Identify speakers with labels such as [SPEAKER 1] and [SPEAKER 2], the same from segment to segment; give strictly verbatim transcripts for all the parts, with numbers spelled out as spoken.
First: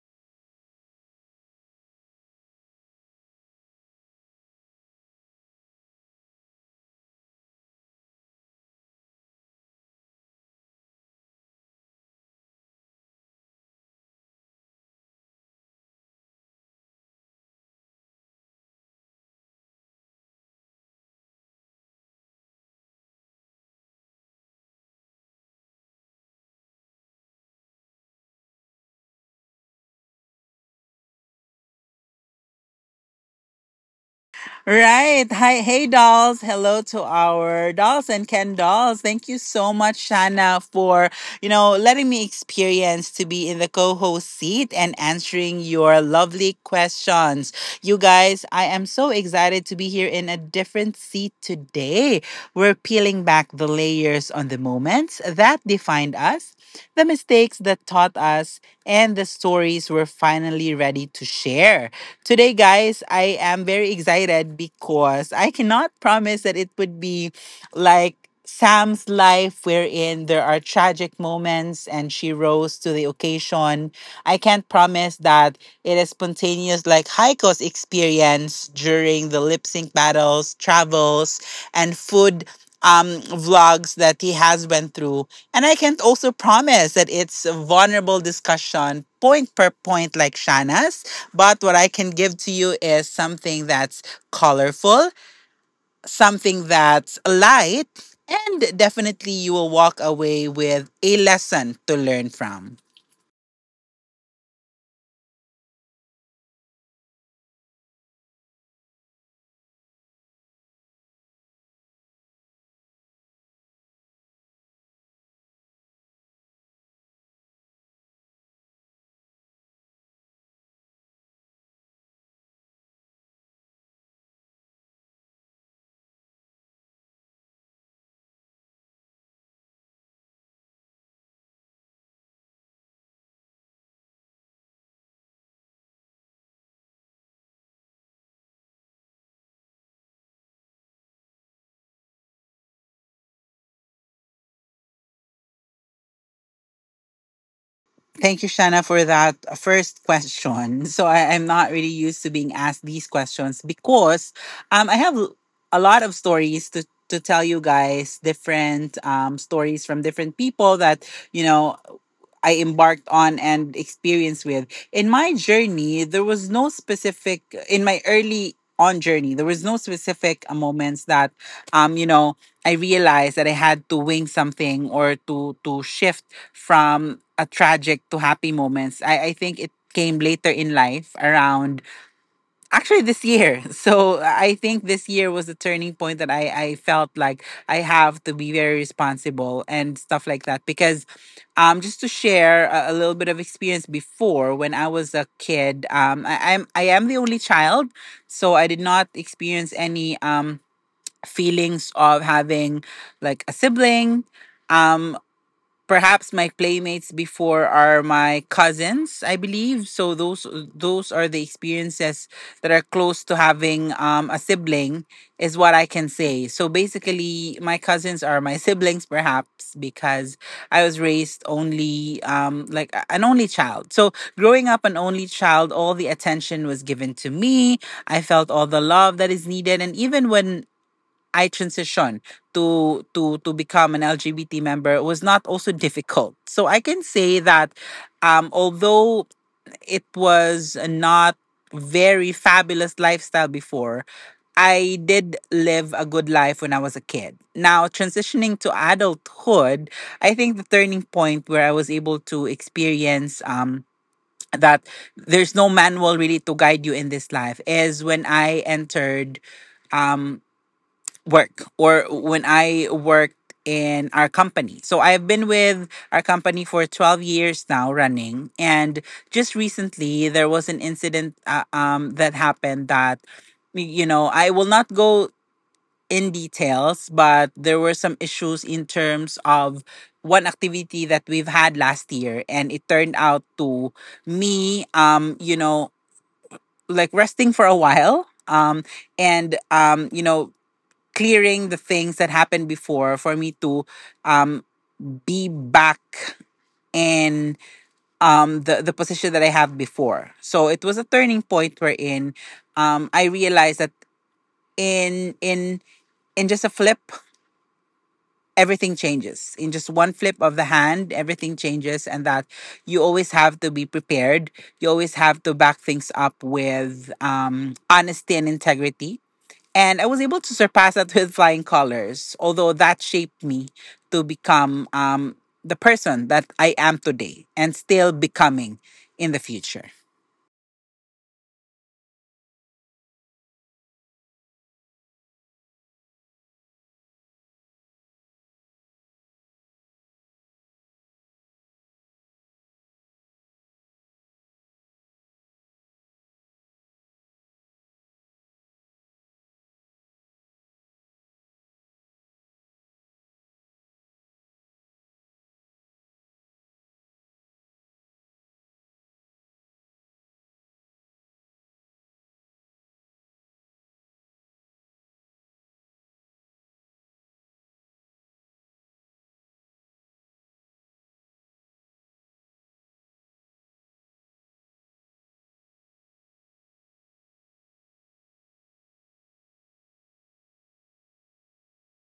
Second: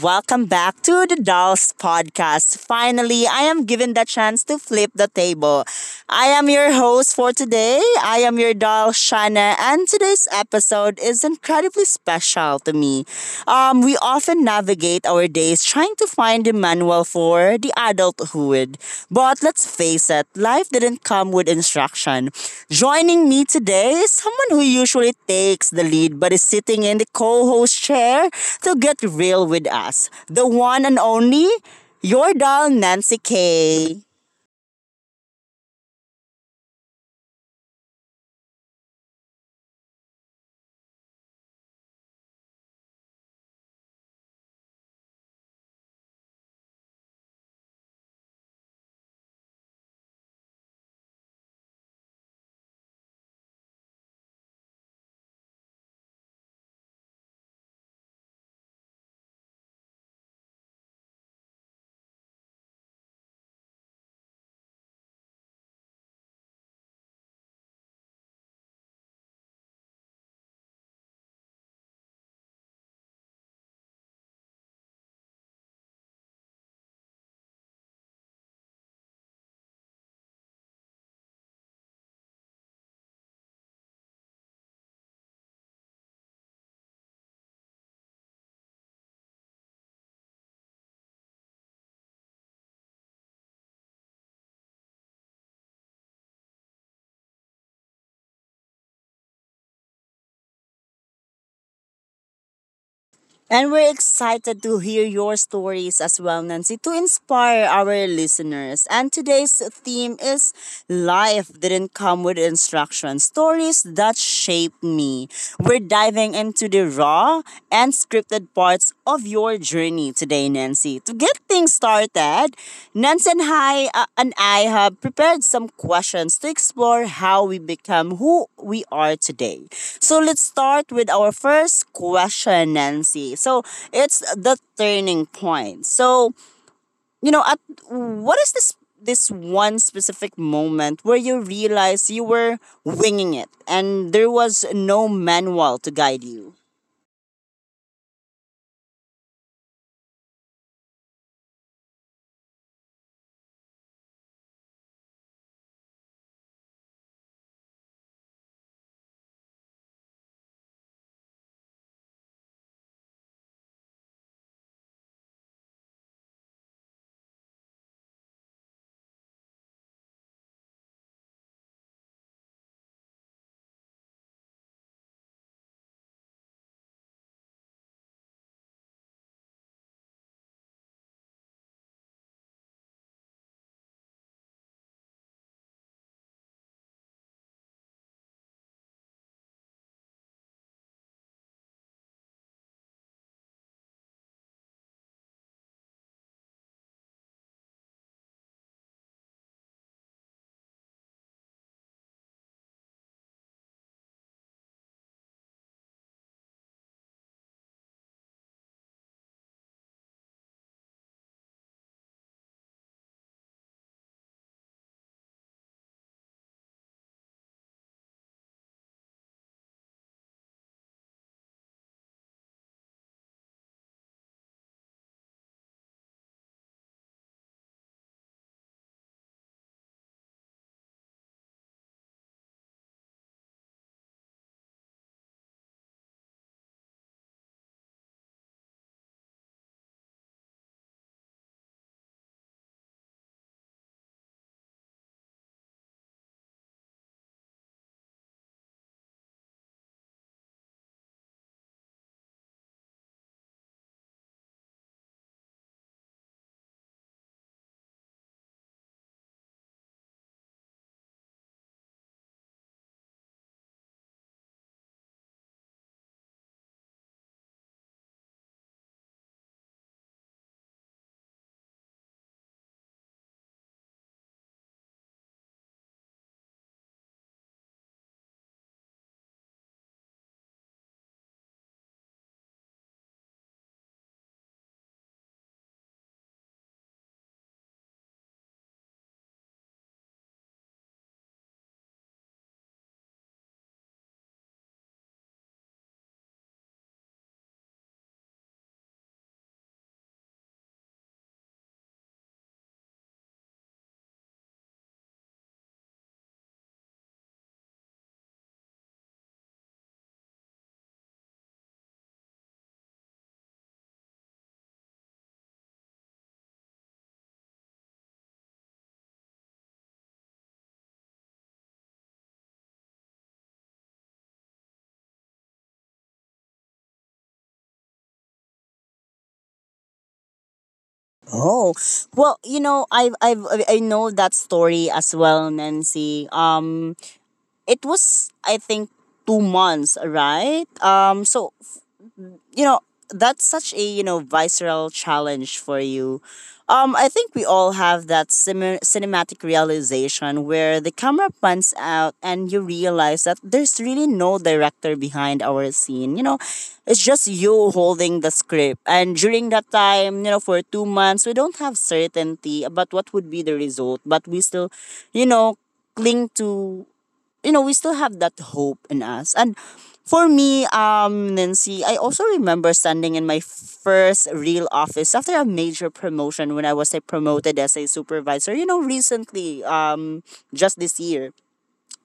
[SPEAKER 1] welcome back to the Dolls Podcast. Finally, I am given the chance to flip the table. I am your host for today. I am your doll, Shana, and today's episode is incredibly special to me. Um, we often navigate navigate our days trying to find the manual for the adulthood. But let's face it, life didn't come with instruction. Joining me today is someone who usually takes the lead but is sitting in the co host chair to get real with us. The one and only, your doll, Nancy K.
[SPEAKER 2] Right. Hi, hey dolls. Hello to our dolls and Ken dolls. Thank you so much, Shana, for you know letting me experience to be in the co-host seat and answering your lovely questions. You guys, I am so excited to be here in a different seat today. We're peeling back the layers on the moments that defined us, the mistakes that taught us, and the stories we're finally ready to share. Today, guys, I am very excited because I cannot promise that it would be like Sam's life, wherein there are tragic moments and she rose to the occasion. I can't promise that it is spontaneous, like Haiko's experience during the lip sync battles, travels, and food um, vlogs that he has went through. And I can also promise that it's a vulnerable discussion, point per point, like Shana's. But what I can give to you is something that's colorful, something that's light, and definitely you will walk away with a lesson to learn from.
[SPEAKER 1] And we're excited to hear your stories as well, Nancy, to inspire our listeners. And today's theme is Life Didn't Come with Instructions, Stories That Shaped Me. We're diving into the raw and scripted parts of your journey me today, Nancy. To get things started, Nancy and I, uh, and I have prepared some questions to explore how we become who we are today. So let's start with our first question, Nancy. So it's the turning point. So, you know, at what is this this one specific moment where you realized you were winging it and there was no manual to guide you?
[SPEAKER 2] Thank you, Shanna, for that first question. So I, I'm not really used to being asked these questions because um, I have a lot of stories to to tell you guys, different um, stories from different people that you know I embarked on and experienced with. In my journey, there was no specific in my early on journey, there was no specific uh, moments that um, you know, I realized that I had to wing something or to to shift from a tragic to happy moments. I, I think it came later in life around actually this year. So I think this year was the turning point that I, I felt like I have to be very responsible and stuff like that. Because um just to share a, a little bit of experience before when I was a kid, um I, I'm I am the only child. So I did not experience any um feelings of having like a sibling. Um Perhaps my playmates before are my cousins, I believe, so those those are the experiences that are close to having um, a sibling is what I can say. So basically my cousins are my siblings perhaps because I was raised only, um, like a- an only child. So growing up an only child, all the attention was given to me. I felt all the love that is needed, and even when I transition to to to become an L G B T member was not also difficult. So I can say that um although it was not very fabulous lifestyle before, I did live a good life when I was a kid. Now, transitioning to adulthood, I think the turning point where I was able to experience, um, that there's no manual really to guide you in this life is when I entered. Um, Work, or when I worked in our company. So I've been with our company for twelve years now running, and just recently there was an incident uh, um that happened that, you know, I will not go in details, but there were some issues in terms of one activity that we've had last year, and it turned out to me, um you know like resting for a while, um and um you know clearing the things that happened before for me to um be back in um the the position that I have before. So it was a turning point wherein um I realized that in in in just a flip everything changes. In just one flip of the hand, everything changes, and that you always have to be prepared. You always have to back things up with, um, honesty and integrity. And I was able to surpass that with flying colors, although that shaped me to become, um, the person that I am today and still becoming in the future.
[SPEAKER 1] Oh, well, you know, I've, I've, I I know that story as well, Nancy. Um, it was, I think, two months, right? Um, so you know that's such a you know visceral challenge for you. um I think we all have that sim cinematic realization where the camera pans out and you realize that there's really no director behind our scene, you know it's just you holding the script, and during that time, you know for two months we don't have certainty about what would be the result, but we still, you know cling to, you know we still have that hope in us. And for me, um Nancy, I also remember standing in my first real office after a major promotion when I was, like, promoted as a supervisor, you know recently, um just this year,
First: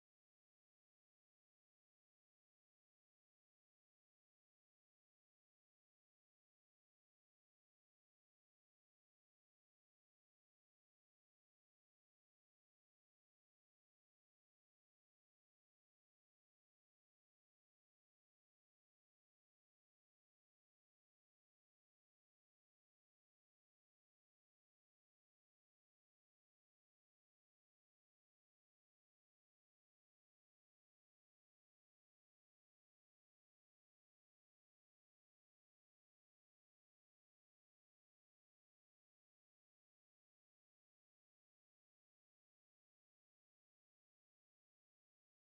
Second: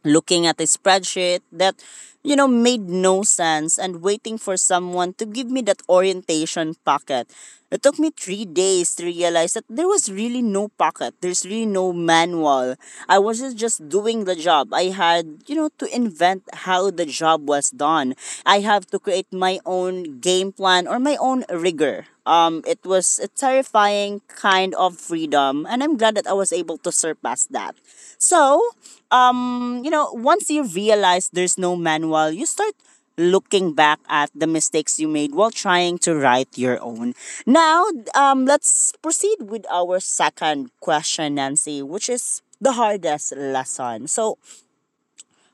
[SPEAKER 1] looking at a spreadsheet that, you know made no sense, and waiting for someone to give me that orientation packet. It took me three days to realize that there was really no packet, there's really no manual. I was just just doing the job. I had, you know to invent how the job was done. I have to create my own game plan or my own rigor. Um, it was a terrifying kind of freedom, and I'm glad that I was able to surpass that. So, um, you know, once you realize there's no manual, you start looking back at the mistakes you made while trying to write your own. Now, um, let's proceed with our second question, Nancy, which is the hardest lesson. So,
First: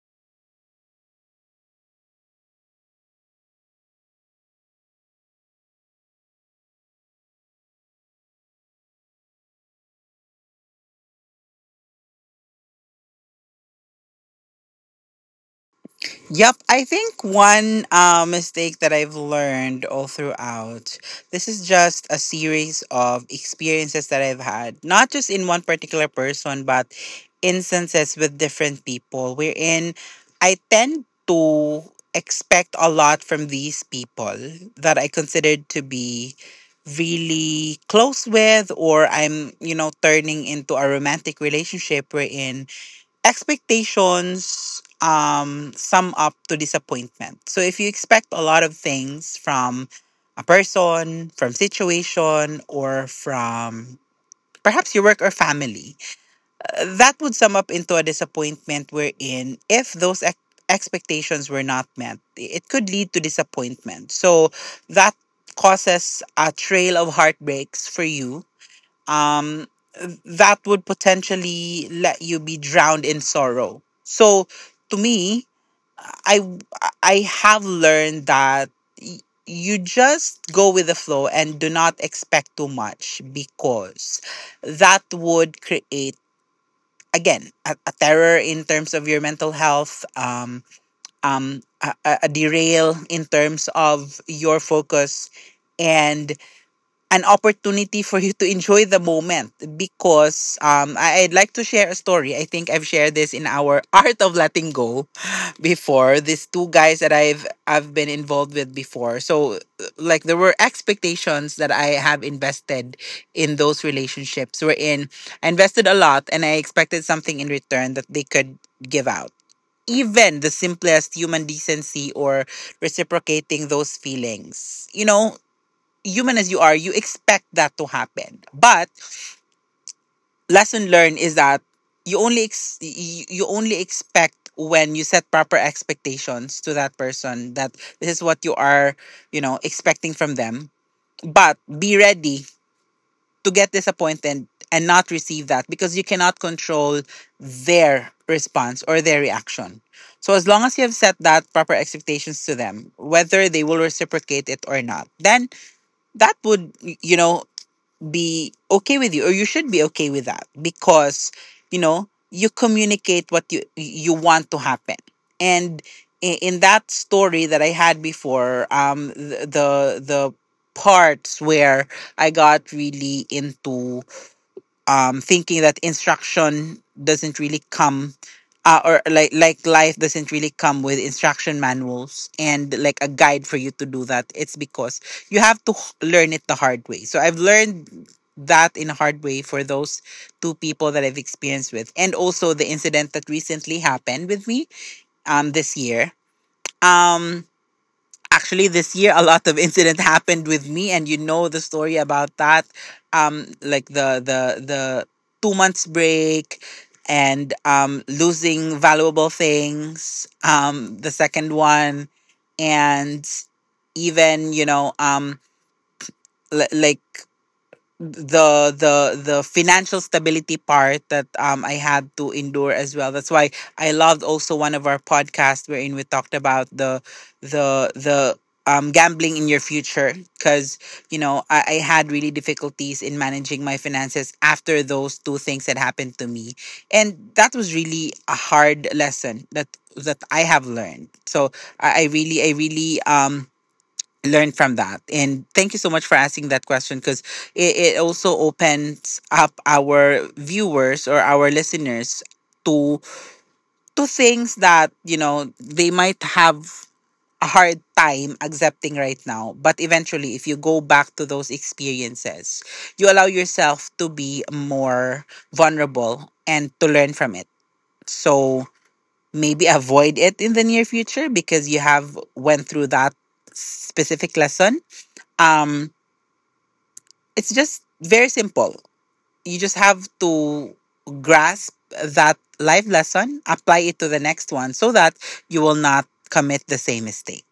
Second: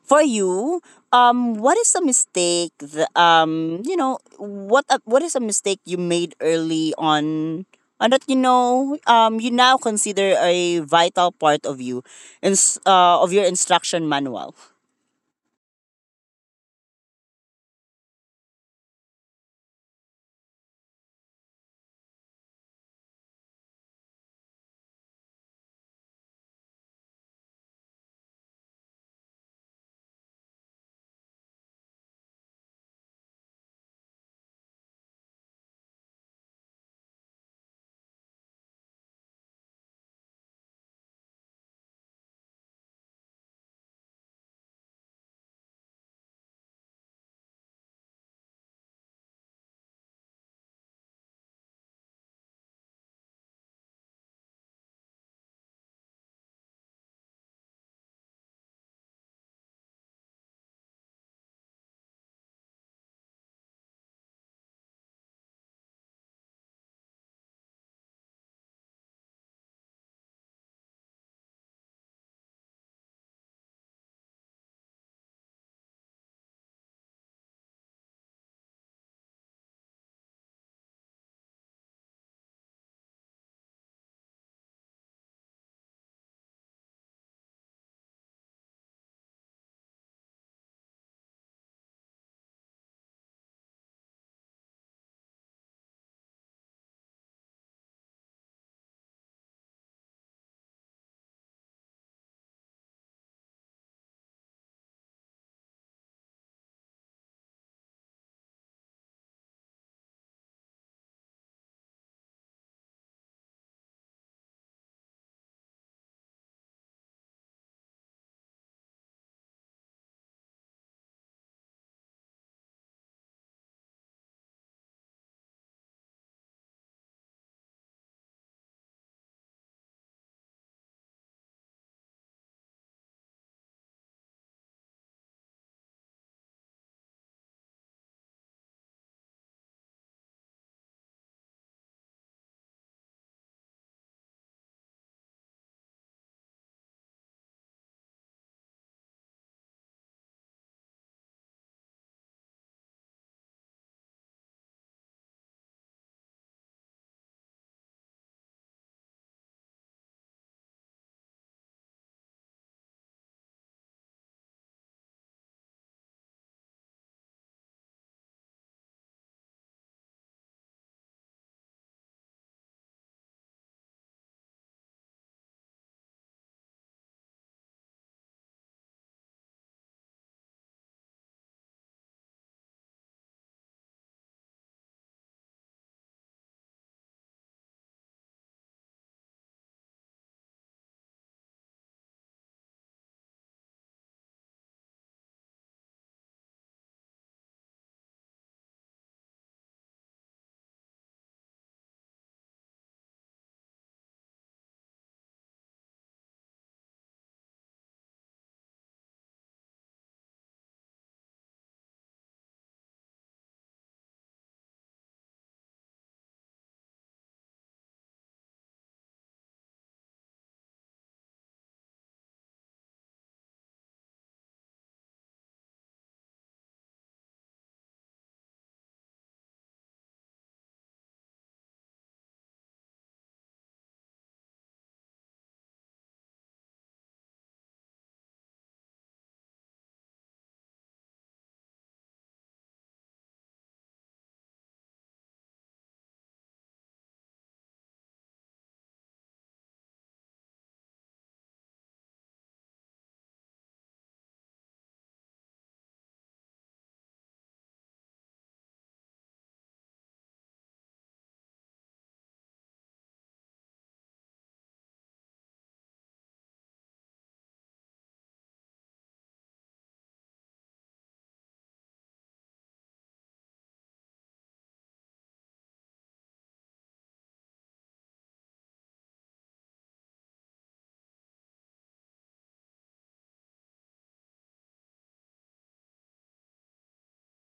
[SPEAKER 1] for you, um, what is a mistake? The, um, you know, what a, what is a mistake you made early on, and that, you know, um, you now consider a vital part of you, in, uh, of your instruction manual.
[SPEAKER 2] Yep, I think one uh, mistake that I've learned all throughout, this is just a series of experiences that I've had, not just in one particular person, but instances with different people, wherein I tend to expect a lot from these people that I considered to be really close with, or I'm, you know, turning into a romantic relationship wherein expectations um sum up to disappointment. So if you expect a lot of things from a person, from situation, or from perhaps your work or family, uh, that would sum up into a disappointment wherein if those ex- expectations were not met, it could lead to disappointment. So that causes a trail of heartbreaks for you, um, that would potentially let you be drowned in sorrow. So to me, I I have learned that y- you just go with the flow and do not expect too much, because that would create again a, a terror in terms of your mental health, um um a, a a derail in terms of your focus, and an opportunity for you to enjoy the moment. Because um I, I'd like to share a story. I think I've shared this in our Art of Letting Go before. These two guys that I've I've been involved with before. So like there were expectations that I have invested in those relationships, were in I invested a lot and I expected something in return that they could give out. Even the simplest human decency or reciprocating those feelings. You know, human as you are, you expect that to happen. But lesson learned is that you only ex- you you only expect when you set proper expectations to that person, that this is what you are, you know, expecting from them. But be ready to get disappointed and not receive that, because you cannot control their response or their reaction. So as long as you have set that proper expectations to them, whether they will reciprocate it or not, then that would, you know, be okay with you, or you should be okay with that, because you know you communicate what you you want to happen. And i- in that story that I had before, um the the, the parts where I got really into, um, thinking that instruction doesn't really come, uh, or like like life doesn't really come with instruction manuals and like a guide for you to do that, it's because you have to h- learn it the hard way. So I've learned that in a hard way for those two people that I've experienced with, and also the incident that recently happened with me um this year. Um Actually this year, a lot of incident happened with me, and you know the story about that, um like the the the two months break, and um losing valuable things, um the second one, and even, you know, um l- like the the the financial stability part that um I had to endure as well. That's why I loved also one of our podcasts wherein we talked about the the the um gambling in your future, because you know I, I had really difficulties in managing my finances after those two things that happened to me. And that was really a hard lesson that that I have learned. So I, I really I really um learn from that, and thank you so much for asking that question, because it, it also opens up our viewers or our listeners to to things that you know they might have a hard time accepting right now, but eventually if you go back to those experiences, you allow yourself to be more vulnerable and to learn from it. So maybe avoid it in the near future because you have went through that specific lesson. Um. It's just very simple. You just have to grasp that life lesson, apply it to the next one so that you will not commit the same mistake.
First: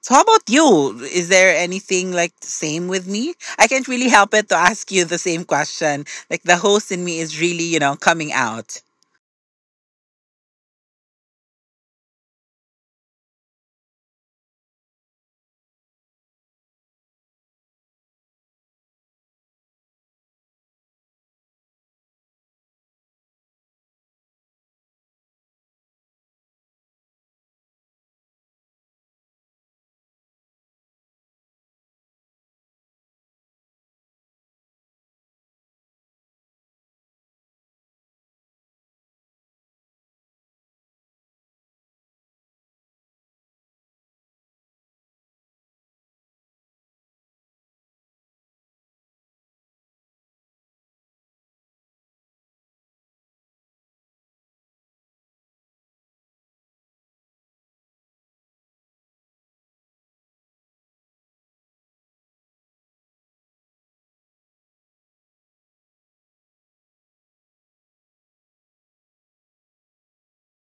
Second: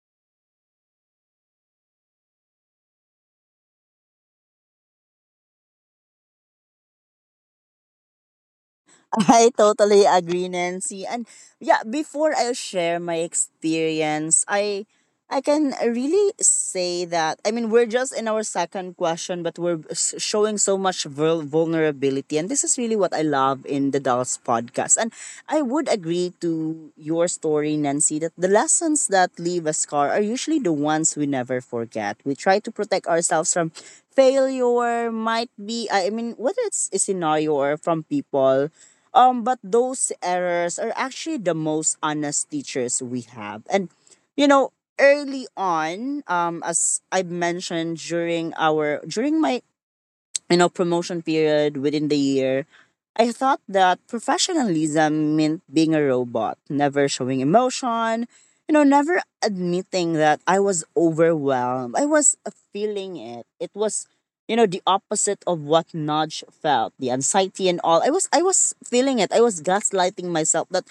[SPEAKER 2] So how about you? Is there anything like same with me? I can't really help it to ask you the same question. Like the host in me is really, you know, coming out.
[SPEAKER 1] I totally agree, Nancy. And yeah, before I share my experience, I I can really say that, I mean, we're just in our second question, but we're s- showing so much vul- vulnerability, and this is really what I love in the Dolls podcast. And I would agree to your story, Nancy, that the lessons that leave a scar are usually the ones we never forget. We try to protect ourselves from failure, might be, i I mean, whether it's a scenario or from people. Um, but those errors are actually the most honest teachers we have. And, you know, early on, um, as I mentioned during our, during my, you know, promotion period within the year, I thought that professionalism meant being a robot, never showing emotion, you know, never admitting that I was overwhelmed. I was feeling it. It was, you know the opposite of what Nudge felt, the anxiety and all. I was I was feeling it. I was gaslighting myself that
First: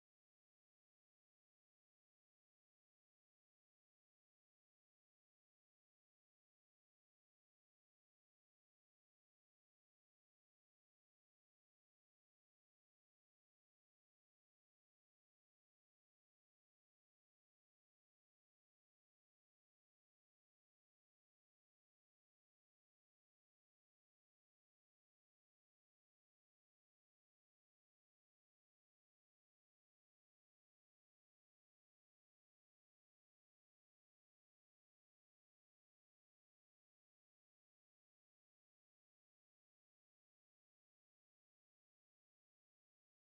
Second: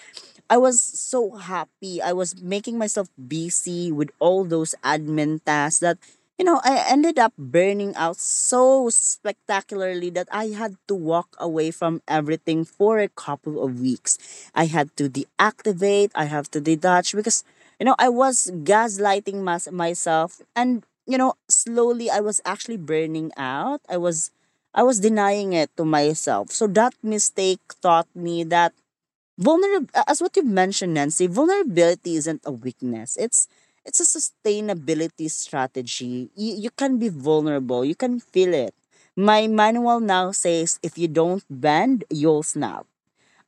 [SPEAKER 1] I was so happy. I was making myself busy with all those admin tasks that, you know, I ended up burning out so spectacularly that I had to walk away from everything for a couple of weeks. I had to deactivate, I have to detach, because you know I was gaslighting mas- myself, and you know slowly I was actually burning out. I was i was denying it to myself. So that mistake taught me that, vulnerable as what you mentioned, Nancy, vulnerability isn't a weakness, it's it's a sustainability strategy. You, you can be vulnerable, you can feel it. My manual now says, if you don't bend, you'll snap.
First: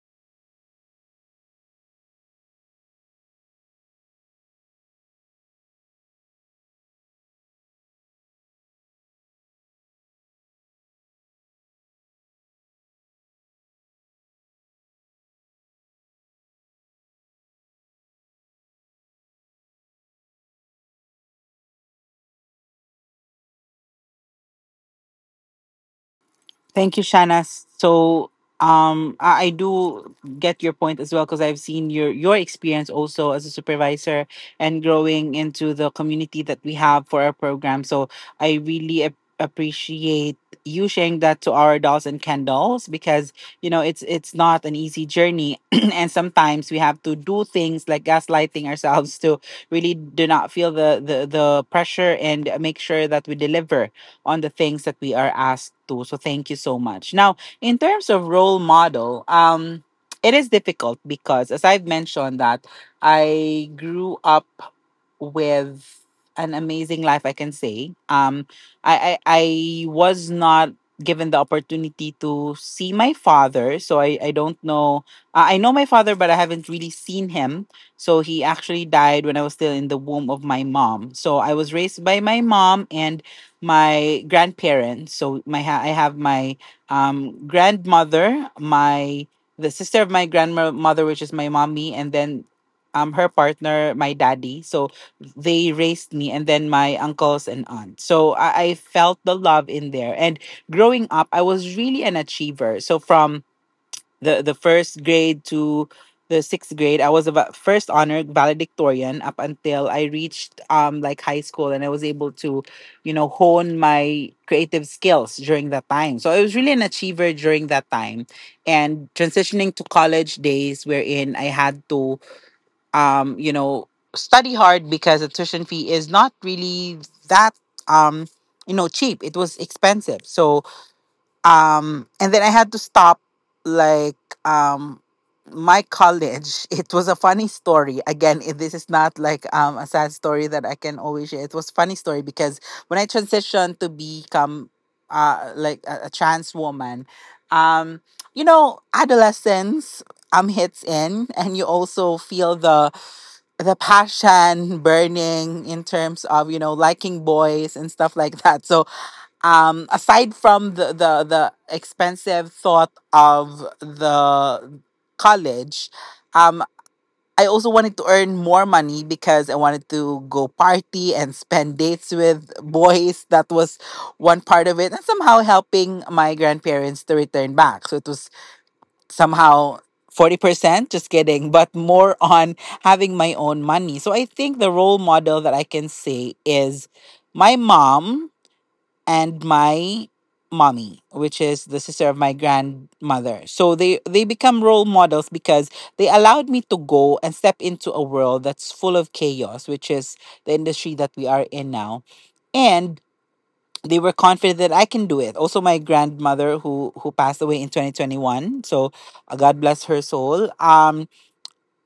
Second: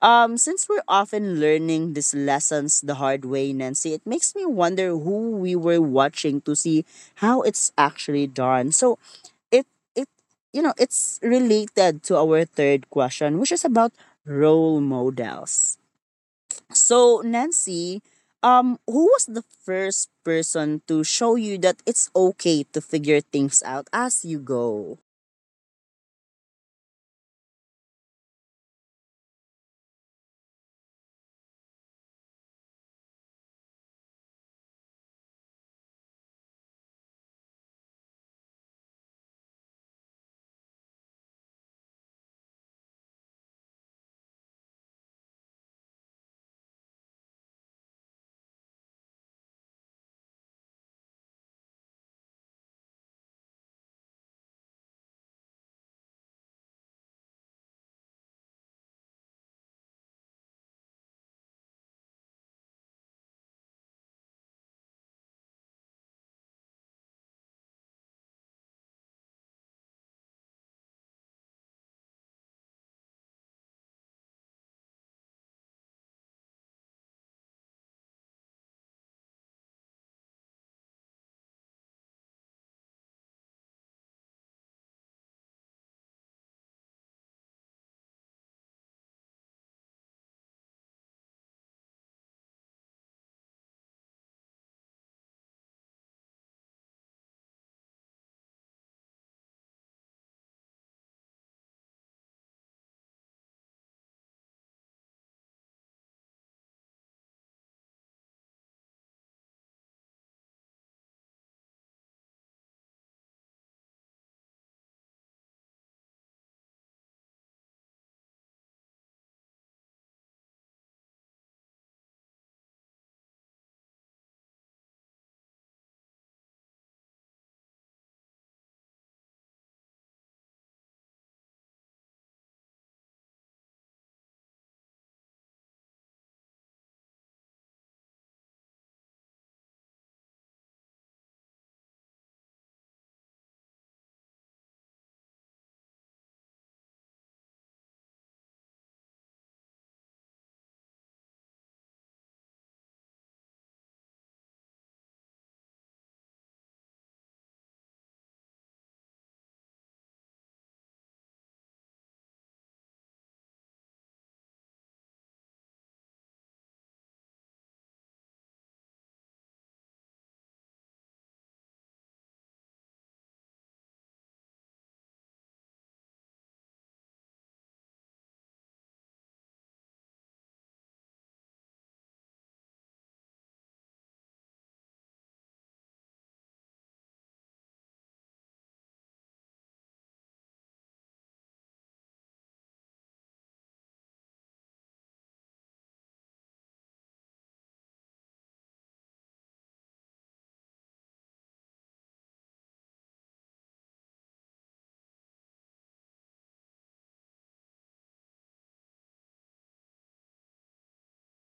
[SPEAKER 1] um, Since we're often learning these lessons the hard way, Nancy, it makes me wonder who we were watching to see how it's actually done. So it it you know it's related to our third question, which is about role models. So Nancy, um, who was the first person to show you that it's okay to figure things out as you go?
[SPEAKER 2] Thank you, Shana. So um I I do get your point as well, because I've seen your your experience also as a supervisor and growing into the community that we have for our program. So I really ap- appreciate you sharing that to our dolls and Ken dolls, because you know it's it's not an easy journey and sometimes we have to do things like gaslighting ourselves to really do not feel the the the pressure and make sure that we deliver on the things that we are asked to. So thank you so much. Now, in terms of role model, um, it is difficult because as I've mentioned that I grew up with an amazing life, I can say. um i i, I was not given the opportunity to see my father, so i i don't know. uh, I know my father, but I haven't really seen him. So he actually died when I was still in the womb of my mom, so I was raised by my mom and my grandparents. So my ha- I have my um grandmother, my the sister of my grandmother, which is my mommy, and then um her partner, my daddy. So they raised me, and then my uncles and aunt. So I, I felt the love in there. And growing up, I was really an achiever. So from the, the first grade to the sixth grade, I was about first honored valedictorian, up until I reached um like high school, and I was able to, you know, hone my creative skills during that time. So I was really an achiever during that time. And transitioning to college days, wherein I had to, um, you know, study hard because the tuition fee is not really that, um, you know, cheap. It was expensive. So um and then I had to stop, like, um my college. It was a funny story again. It, this is not like um a sad story that I can always share. It was funny story because when I transitioned to become, uh like a, a trans woman, um you know, adolescence um hits in, and you also feel the the passion burning in terms of, you know, liking boys and stuff like that. So, um aside from the the the expensive thought of the college, um I also wanted to earn more money because I wanted to go party and spend dates with boys. That was one part of it, and somehow helping my grandparents to return back. So it was somehow forty percent, just kidding, but more on having my own money. So I think the role model that I can say is my mom, and my mommy, which is the sister of my grandmother. So they they become role models because they allowed me to go and step into a world that's full of chaos, which is the industry that we are in now. And they were confident that I can do it. Also my grandmother, who who passed away in twenty twenty-one, so uh, god bless her soul. um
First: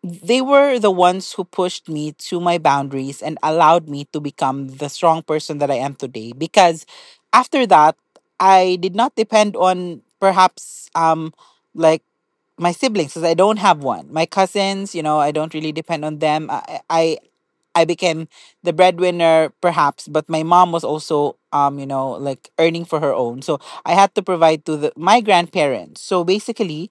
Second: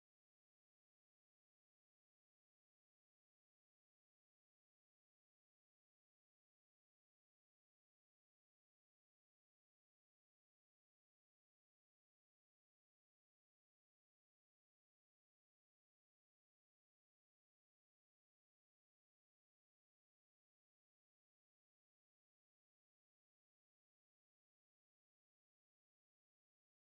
[SPEAKER 2] They were the ones who pushed me to my boundaries and allowed me to become the strong person that I am today. Because after that, I did not depend on, perhaps, um like my siblings, because I don't have one. My cousins, you know, I don't really depend on them. I, I I became the breadwinner, perhaps, but my mom was also, um, you know, like earning for her own. So I had to provide to the, my grandparents. So basically,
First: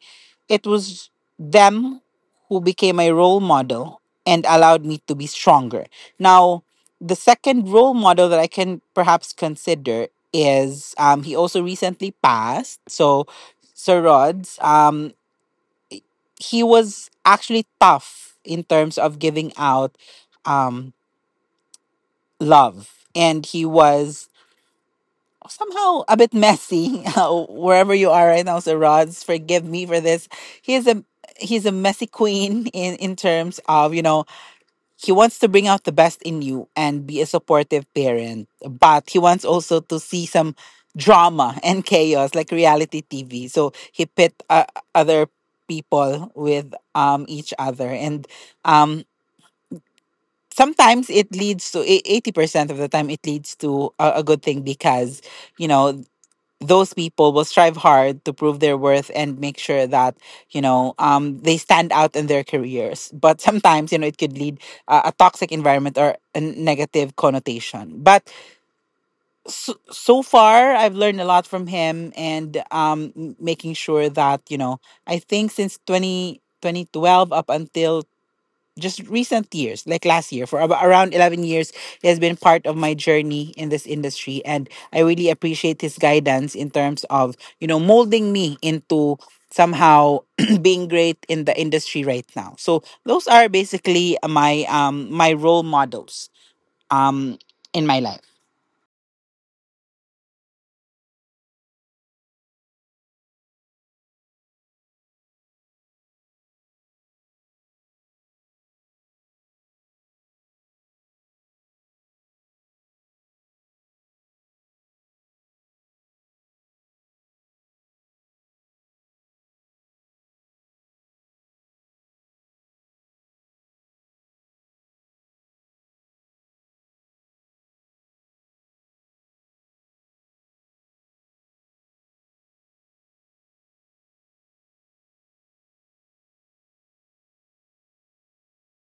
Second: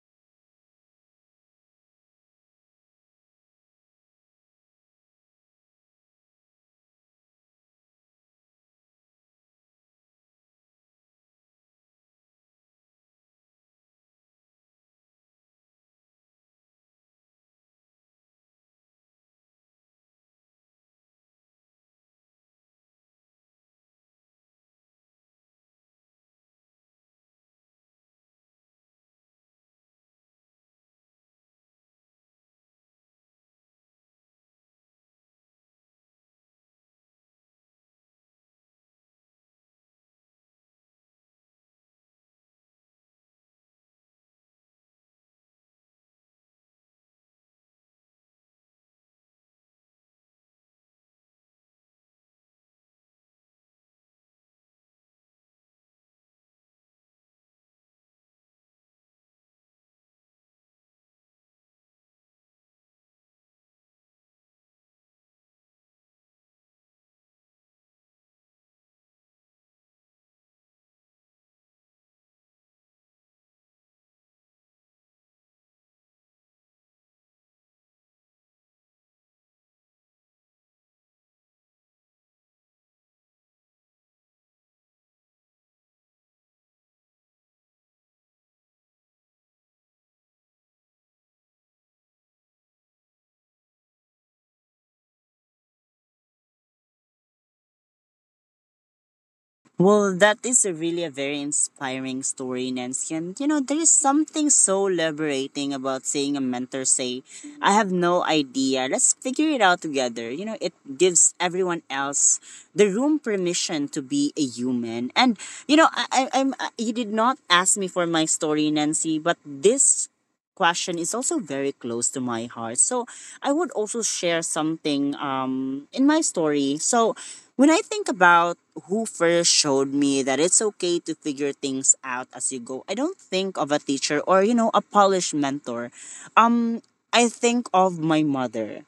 [SPEAKER 2] it was them who became my role model and allowed me to be stronger. Now, the second role model that I can perhaps consider is, um, he also recently passed. So Sir Rods, um, he was actually tough in terms of giving out Um, love. And he was somehow a bit messy. Uh, wherever you are right now, so Rods, forgive me for this. He is a he's a messy queen in, in terms of, you know, he wants to bring out the best in you and be a supportive parent. But he wants also to see some drama and chaos, like reality T V. So he pit, uh, other people with, um each other. And um sometimes it leads to, eh, eighty percent of the time it leads to a, a good thing, because, you know, those people will strive hard to prove their worth and make sure that, you know, um, they stand out in their careers. But sometimes, you know, it could lead uh, a toxic environment or a negative connotation. But, so, so far I've learned a lot from him, and, um, m- making sure that, you know, I think since twenty twenty twelve up until just recent years, like last year, for ab- around eleven years, he has been part of my journey in this industry. And I really appreciate his guidance in terms of, you know, molding me into somehow being great in the industry right now. So those are basically my um my role models um in my life.
[SPEAKER 1] Well, that is a really a very inspiring story, Nancy. And you know, there is something so liberating about seeing a mentor say, I have no idea. Let's figure it out together. You know, it gives everyone else the room permission to be a human. And you know, I, I I'm I, you did not ask me for my story, Nancy, but this question is also very close to my heart. So I would also share something, um, in my story. So when I think about who first showed me that it's okay to figure things out as you go, I don't think of a teacher or, you know, a polished mentor. Um, I think of my mother.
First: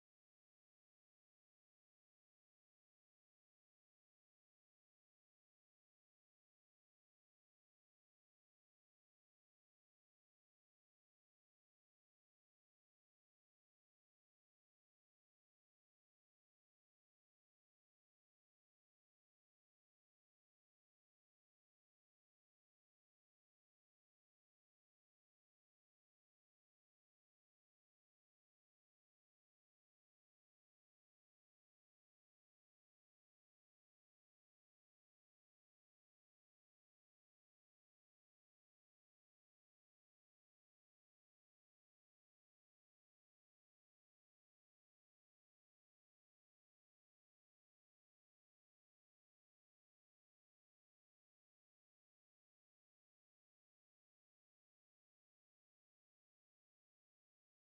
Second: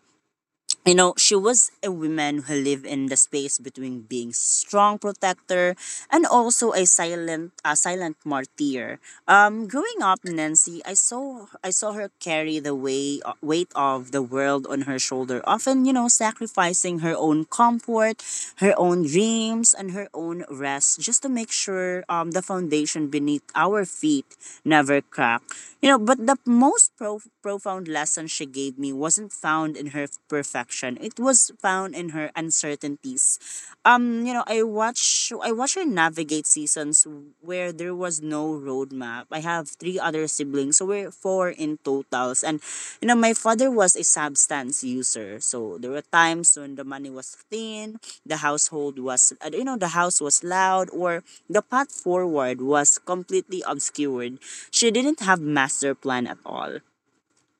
[SPEAKER 1] You know, she was a woman who lived in the space between being strong protector and also a silent, a silent martyr. Um, growing up, Nancy, I saw, I saw her carry the way, weight of the world on her shoulder, often, you know, sacrificing her own comfort, her own dreams, and her own rest, just to make sure um the foundation beneath our feet never cracked. You know, but the most pro- profound lesson she gave made me wasn't found in her perfection. It was found in her uncertainties. Um, you know, I watch I watch her navigate seasons where there was no roadmap. I have three other siblings, so we're four in totals. And you know, my father was a substance user, so there were times when the money was thin, the household was uh, you know the house was loud, or the path forward was completely obscured. She didn't have master plan at all,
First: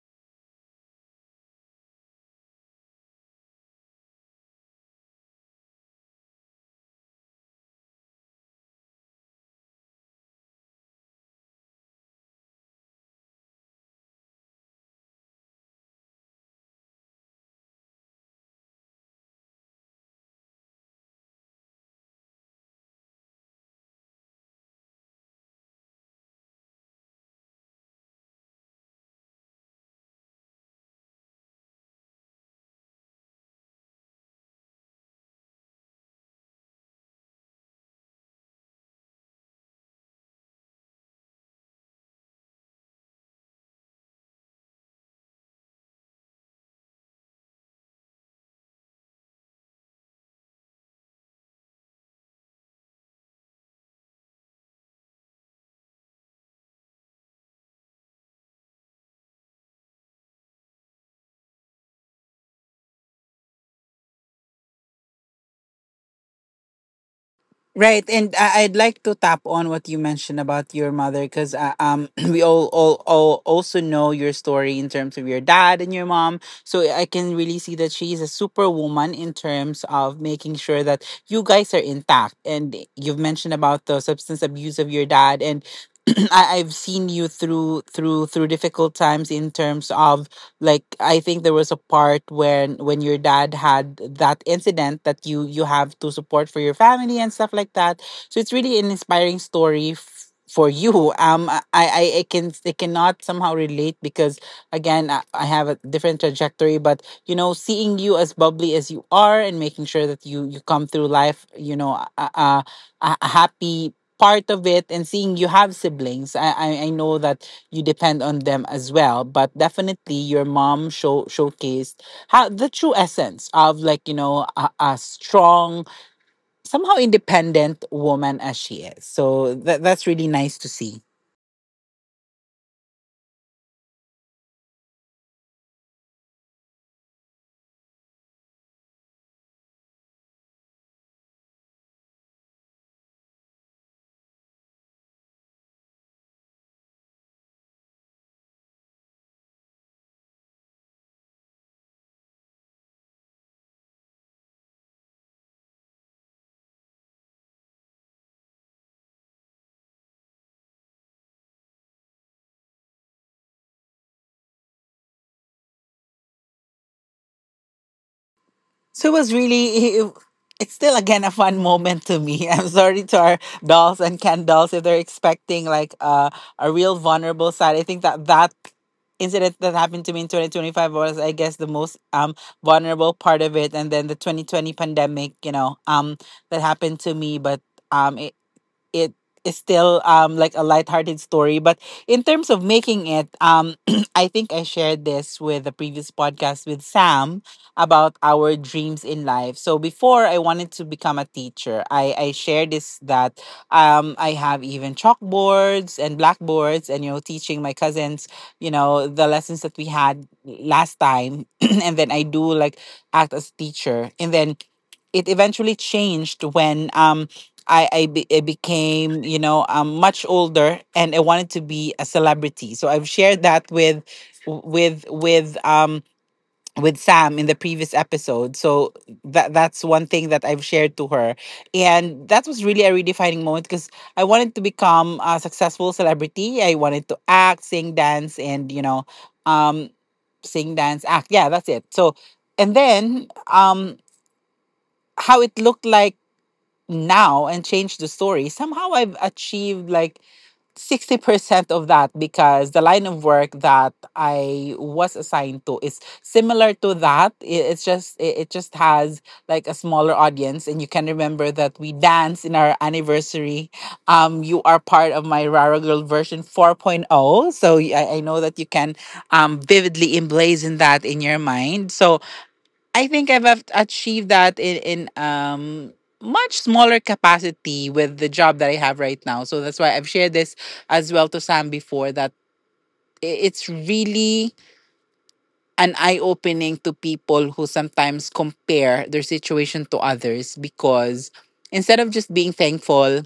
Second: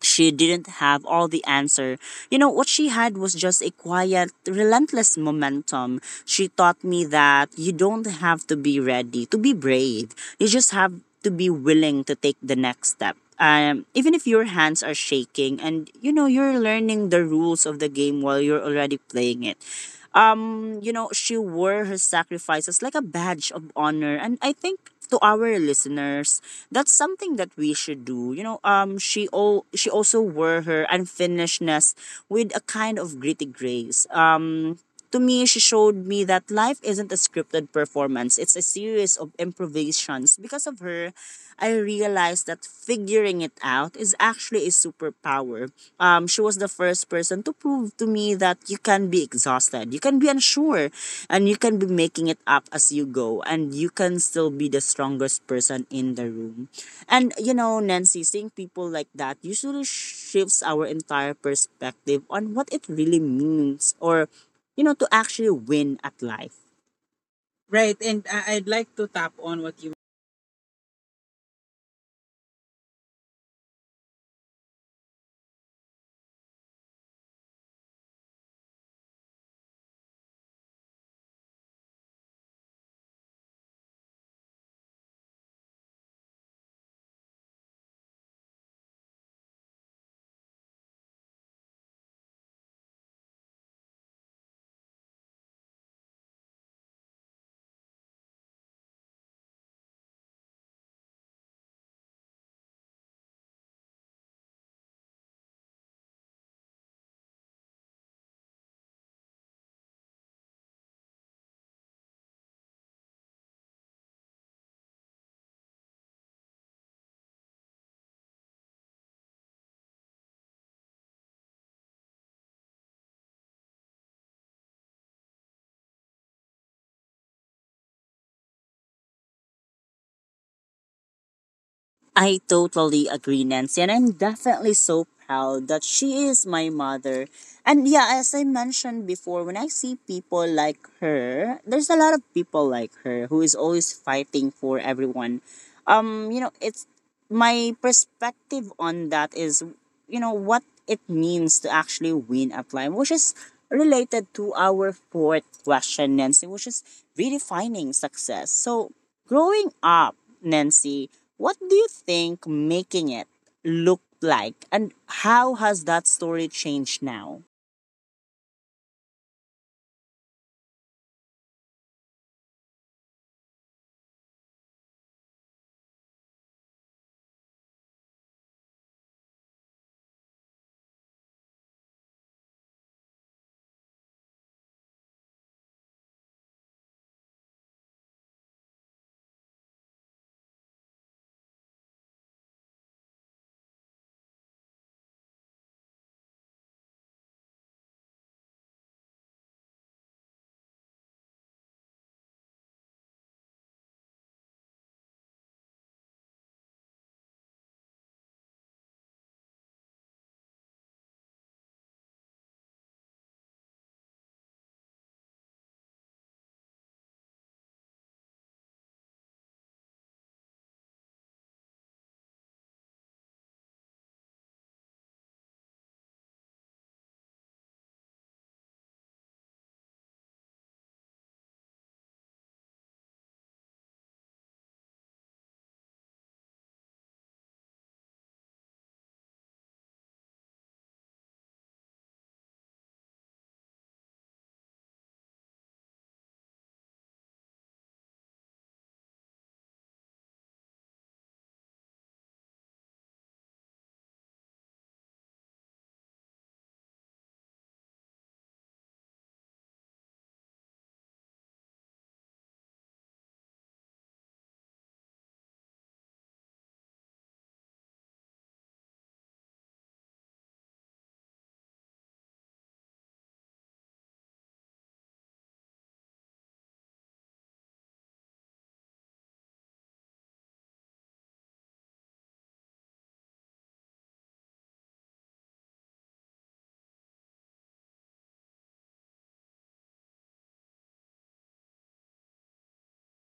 [SPEAKER 1] she didn't have all the answer. You know, what she had was just a quiet, relentless momentum. She taught me that you don't have to be ready to be brave. You just have to be willing to take the next step. Um, even if your hands are shaking, and you know you're learning the rules of the game while you're already playing it. Um, you know, she wore her sacrifices like a badge of honor. And I think to our listeners, that's something that we should do. You know, um, she all she also wore her unfinishedness with a kind of gritty grace. Um, to me, she showed me that life isn't a scripted performance, it's a series of improvisations. Because of her, I realized that figuring it out is actually a superpower. Um, she was the first person to prove to me that you can be exhausted, you can be unsure, and you can be making it up as you go, and you can still be the strongest person in the room. And you know, Nancy, seeing people like that usually shifts our entire perspective on what it really means, or you know, to actually win at life.
[SPEAKER 2] Right, and I- I'd like to tap
[SPEAKER 1] On
[SPEAKER 2] on
[SPEAKER 1] what
[SPEAKER 2] what you mentioned about your mother, because, uh, um, we all, all all also know your story in terms of your dad and your mom. So I can really see that she is a superwoman in terms of making sure that you guys are intact. And you've mentioned about the substance abuse of your dad, and I, I've seen you through through through difficult times in terms of, like, I think there was a part when when your dad had that incident, that you you have to support for your family and stuff like that. So it's really an inspiring story f- for you. um i i I can, I cannot somehow relate because, again, I, I have a different trajectory. But, you know, seeing you as bubbly as you are, and making sure that you you come through life, you know, a, a, a a happy part of it, and seeing you have siblings, I, I I know that you depend on them as well. But definitely, your mom show showcased how the true essence of, like, you know, a, a strong, somehow independent woman as she is. So that that's really nice to see.
[SPEAKER 1] I totally agree, Nancy, and I'm definitely so proud that she is my mother. And yeah, as I mentioned before, when I see people like her, there's a lot of people like her who is always fighting for everyone. Um, you know, it's my perspective on that is, you know, what it means to actually win at life, which is related to our fourth question, Nancy, which is redefining success. So growing up, Nancy, what do you think making it looked like, and how has that story changed now?
[SPEAKER 2] So it was really, it- it's still, again, a fun moment to me. I'm sorry to our dolls and Ken dolls if they're expecting like, uh, a real vulnerable side. I think that that incident that happened to me in twenty twenty-five was, I guess, the most um vulnerable part of it. And then the twenty twenty pandemic, you know, um, that happened to me, but Um, it it is still um like a lighthearted story. But in terms of making it, um I think I shared this with the previous podcast with Sam about our dreams in life. So before I wanted to become a teacher. I I shared this, that um I have even chalkboards and blackboards, and, you know, teaching my cousins, you know, the lessons that we had last time. And then I do like act as teacher, and then it eventually changed when, um I I, be, I became, you know, um, much older, and I wanted to be a celebrity. So I've shared that with, with with um with Sam in the previous episode. So that that's one thing that I've shared to her, and that was really a redefining moment because I wanted to become a successful celebrity. I wanted to act, sing, dance, and, you know, um, sing, dance, act. Yeah, that's it. So, and then, um, how it looked like now and change the story. Somehow I've achieved like sixty percent of that, because the line of work that I was assigned to is similar to that. I- it's just, it it just has like a smaller audience. And you can remember that we dance in our anniversary, um you are part of my rara girl version 4.0. So y- i, I know that you can um vividly emblazon that in your mind. So I think I've av- achieved that in, in um much smaller capacity with the job that I have right now. So that's why I've shared this as well to Sam before, that i- it's really an eye opening to people who sometimes compare their situation to others, because instead of just being thankful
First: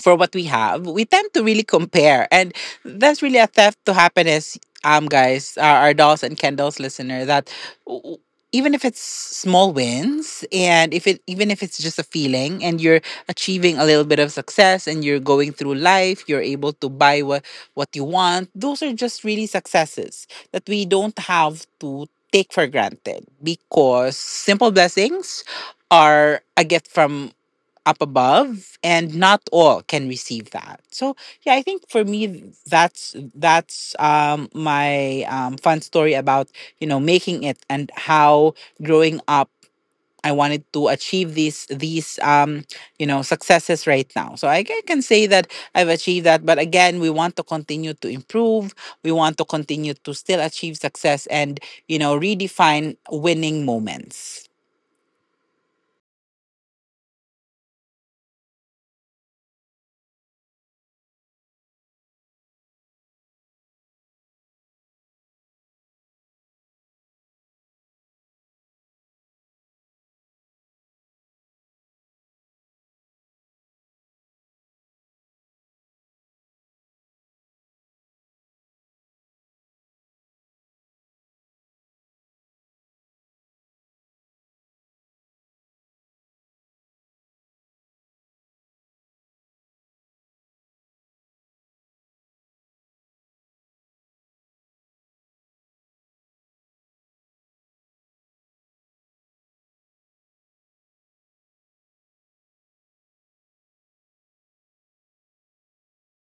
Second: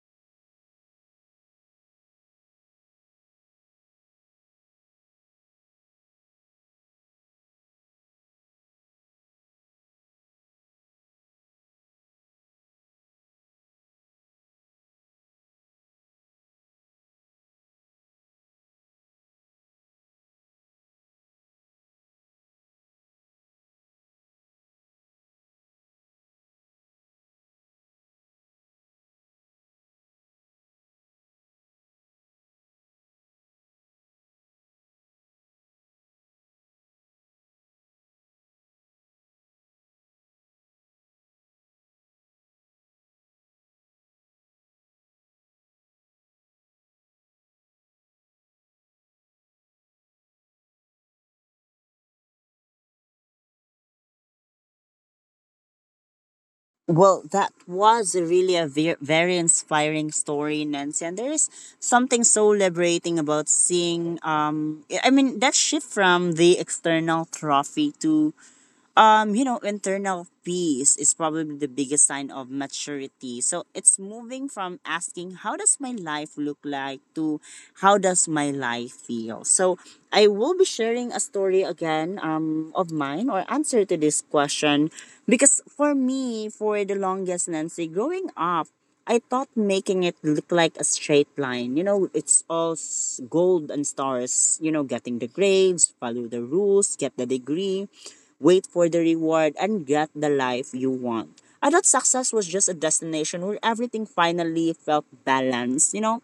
[SPEAKER 2] for what we have, we tend to really compare. And that's really a theft to happiness, um, guys, our, our dolls and Kendall's listener, that, w- w- even if it's small wins, and if it, even if it's just a feeling, and you're achieving a little bit of success, and you're going through life, you're able to buy what what you want, those are just really successes that we don't have to take for granted, because simple blessings are a gift from up above, and not all can receive that. So, yeah, I think for me, that's that's um my um fun story about, you know, making it, and how growing up I wanted to achieve these these um you know, successes right now. So i ca- can say that I've achieved that. But again, we want to continue to improve, we want to continue to still achieve success, and, you know, redefine winning moments.
[SPEAKER 1] Well, that was really a ve- very inspiring story, Nancy. And there is something so liberating about seeing, um, I mean, that shift from the external trophy to, Um, you know, internal peace is probably the biggest sign of maturity. So it's moving from asking, how does my life look like, to how does my life feel? So I will be sharing a story again, um, of mine or answer to this question. Because for me, for the longest, Nancy, growing up, I thought making it look like a straight line. You know, it's all s- gold and stars, you know, getting the grades, follow the rules, get the degree, wait for the reward, and get the life you want. I thought success was just a destination where everything finally felt balanced, you know,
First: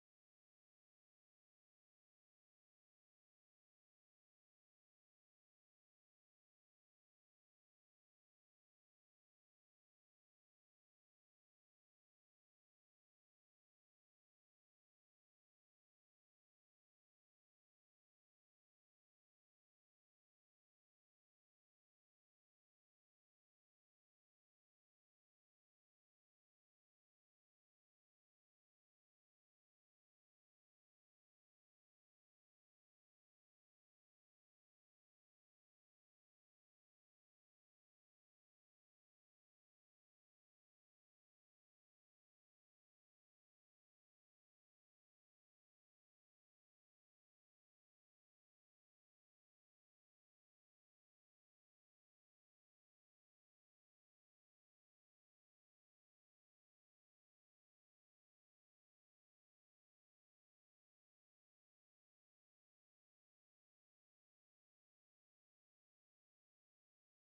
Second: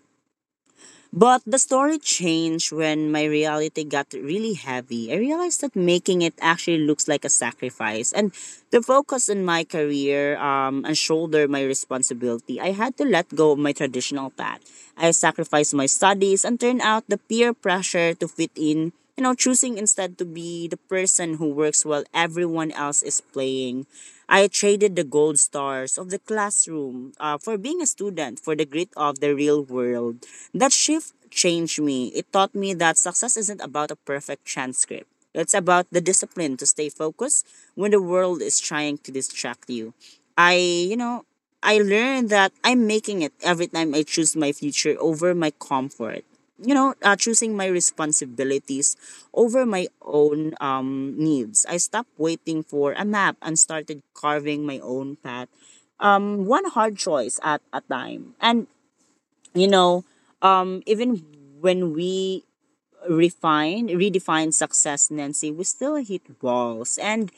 [SPEAKER 1] but the story changed when my reality got really heavy. I realized that making it actually looks like a sacrifice. And the focus on my career, um, and shoulder my responsibility, I had to let go of my traditional path. I sacrificed my studies and turned out the peer pressure to fit in, you know, choosing instead to be the person who works while everyone else is playing. I traded the gold stars of the classroom uh, for being a student for the grit of the real world. That shift changed me. It taught me that success isn't about a perfect transcript. It's about the discipline to stay focused when the world is trying to distract you. I, you know, I learned that I'm making it every time I choose my future over my comfort. You know, uh, choosing my responsibilities over my own um, needs. I stopped waiting for a map and started carving my own path, um, one hard choice at a time. And, you know, um, Even when we refine, redefine success, Nancy, we still hit walls. And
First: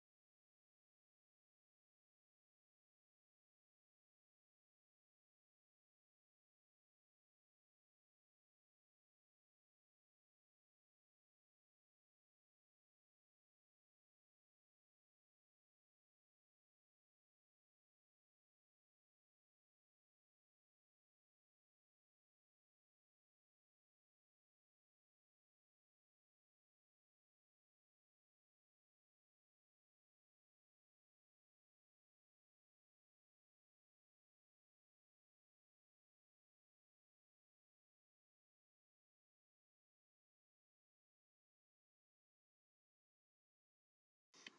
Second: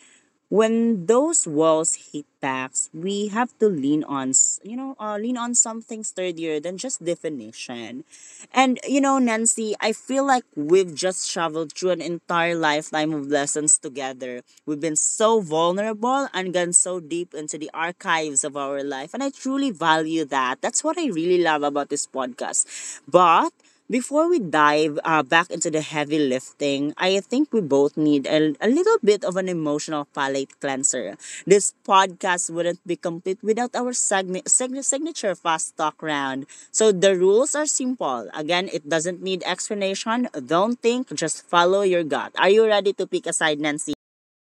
[SPEAKER 1] when those walls hit back, we have to lean on, s- you know, uh, lean on something sturdier than just definition. And, you know, Nancy, I feel like we've just traveled through an entire lifetime of lessons together. We've been so vulnerable and gone so deep into the archives of our life. And I truly value that. That's what I really love about this podcast. But before we dive uh, back into the heavy lifting, I think we both need a, a little bit of an emotional palate cleanser. This podcast wouldn't be complete without our segni- sign- signature fast talk round. So the rules are simple. Again, it doesn't need explanation. Don't think, just follow your gut. Are you ready to pick a side, Nancy?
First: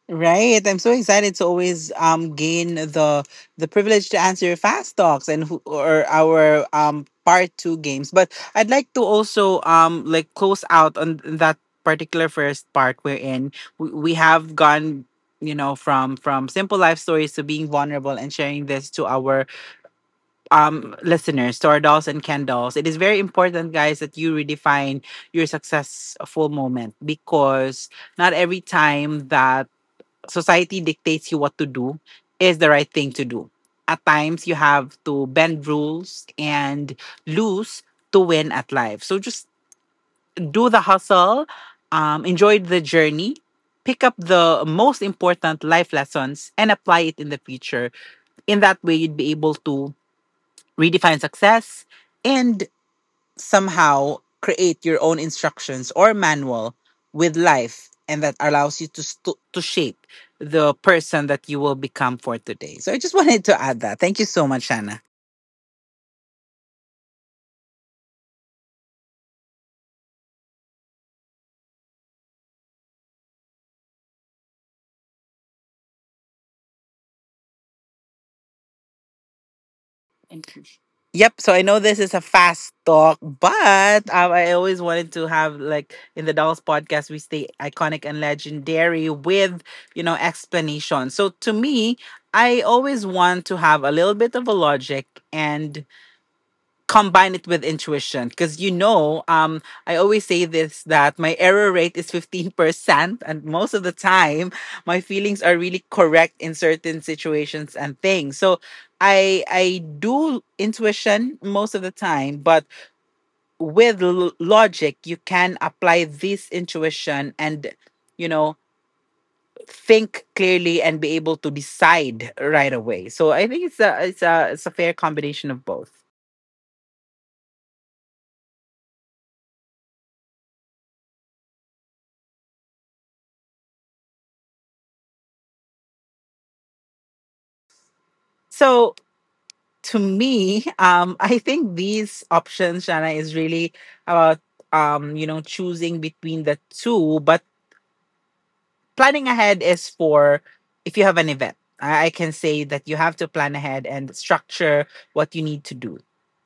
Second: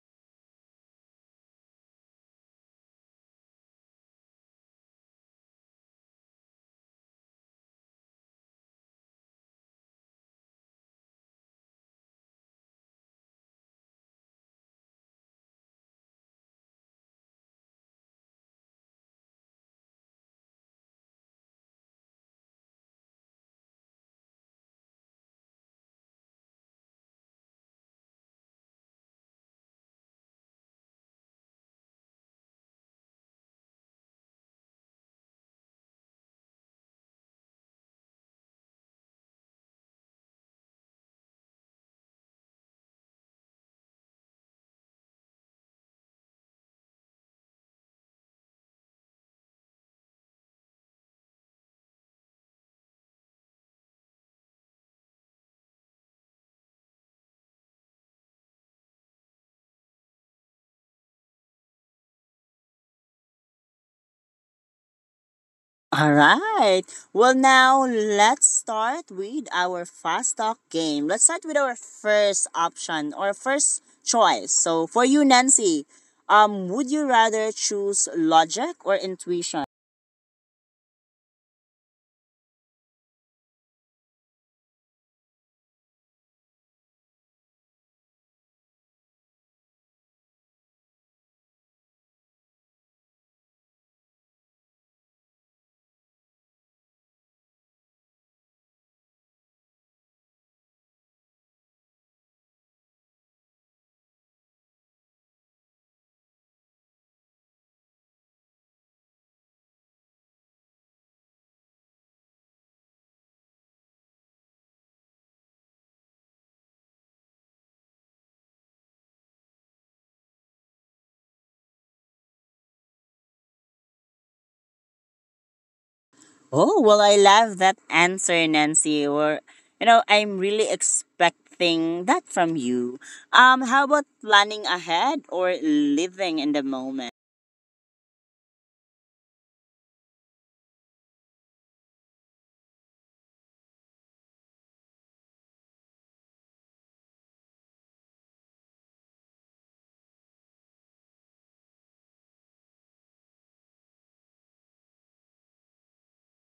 [SPEAKER 2] Right. I'm so excited to always um gain the the privilege to answer your fast talks and who, or our um part two games. But I'd like to also um like close out on that particular first part we're in. We, we have gone, you know, from from simple life stories to being vulnerable and sharing this to our um listeners, to our dolls and Ken dolls. It is very important, guys, that you redefine your successful moment, because not every time that society dictates you what to do is the right thing to do. At times, you have to bend rules and lose to win at life. So just do the hustle, um, enjoy the journey, pick up the most important life lessons, and apply it in the future. In that way, you'd be able to redefine success and somehow create your own instructions or manual with life, and that allows you to st- to shape the person that you will become for today. So I just wanted to add that. Thank you so much, Hannah.
[SPEAKER 1] All right. Well, now let's start with our fast talk game. Let's start with our first option or first choice. So, for you, Nancy, um, would you rather choose logic or intuition?
[SPEAKER 2] Thank you. Yep. So I know this is a fast talk, but um, I always wanted to have, like, in the Dolls podcast, we stay iconic and legendary with, you know, explanation. So to me, I always want to have a little bit of a logic and. Combine it with intuition because, you know, um I always say this, that my error rate is fifteen percent, and most of the time my feelings are really correct in certain situations and things. So i i do intuition most of the time, but with l- logic you can apply this intuition and, you know, think clearly and be able to decide right away. So I think it's a it's a it's a fair combination of both.
[SPEAKER 1] Oh, well, I love that answer, Nancy. Or, you know, I'm really expecting that from you. Um, how about planning ahead or living in the moment?
[SPEAKER 2] So to me, um, I think these options, Shana, is really about, um, you know, choosing between the two. But planning ahead is for if you have an event. I I can say that you have to plan ahead and structure what you need to do.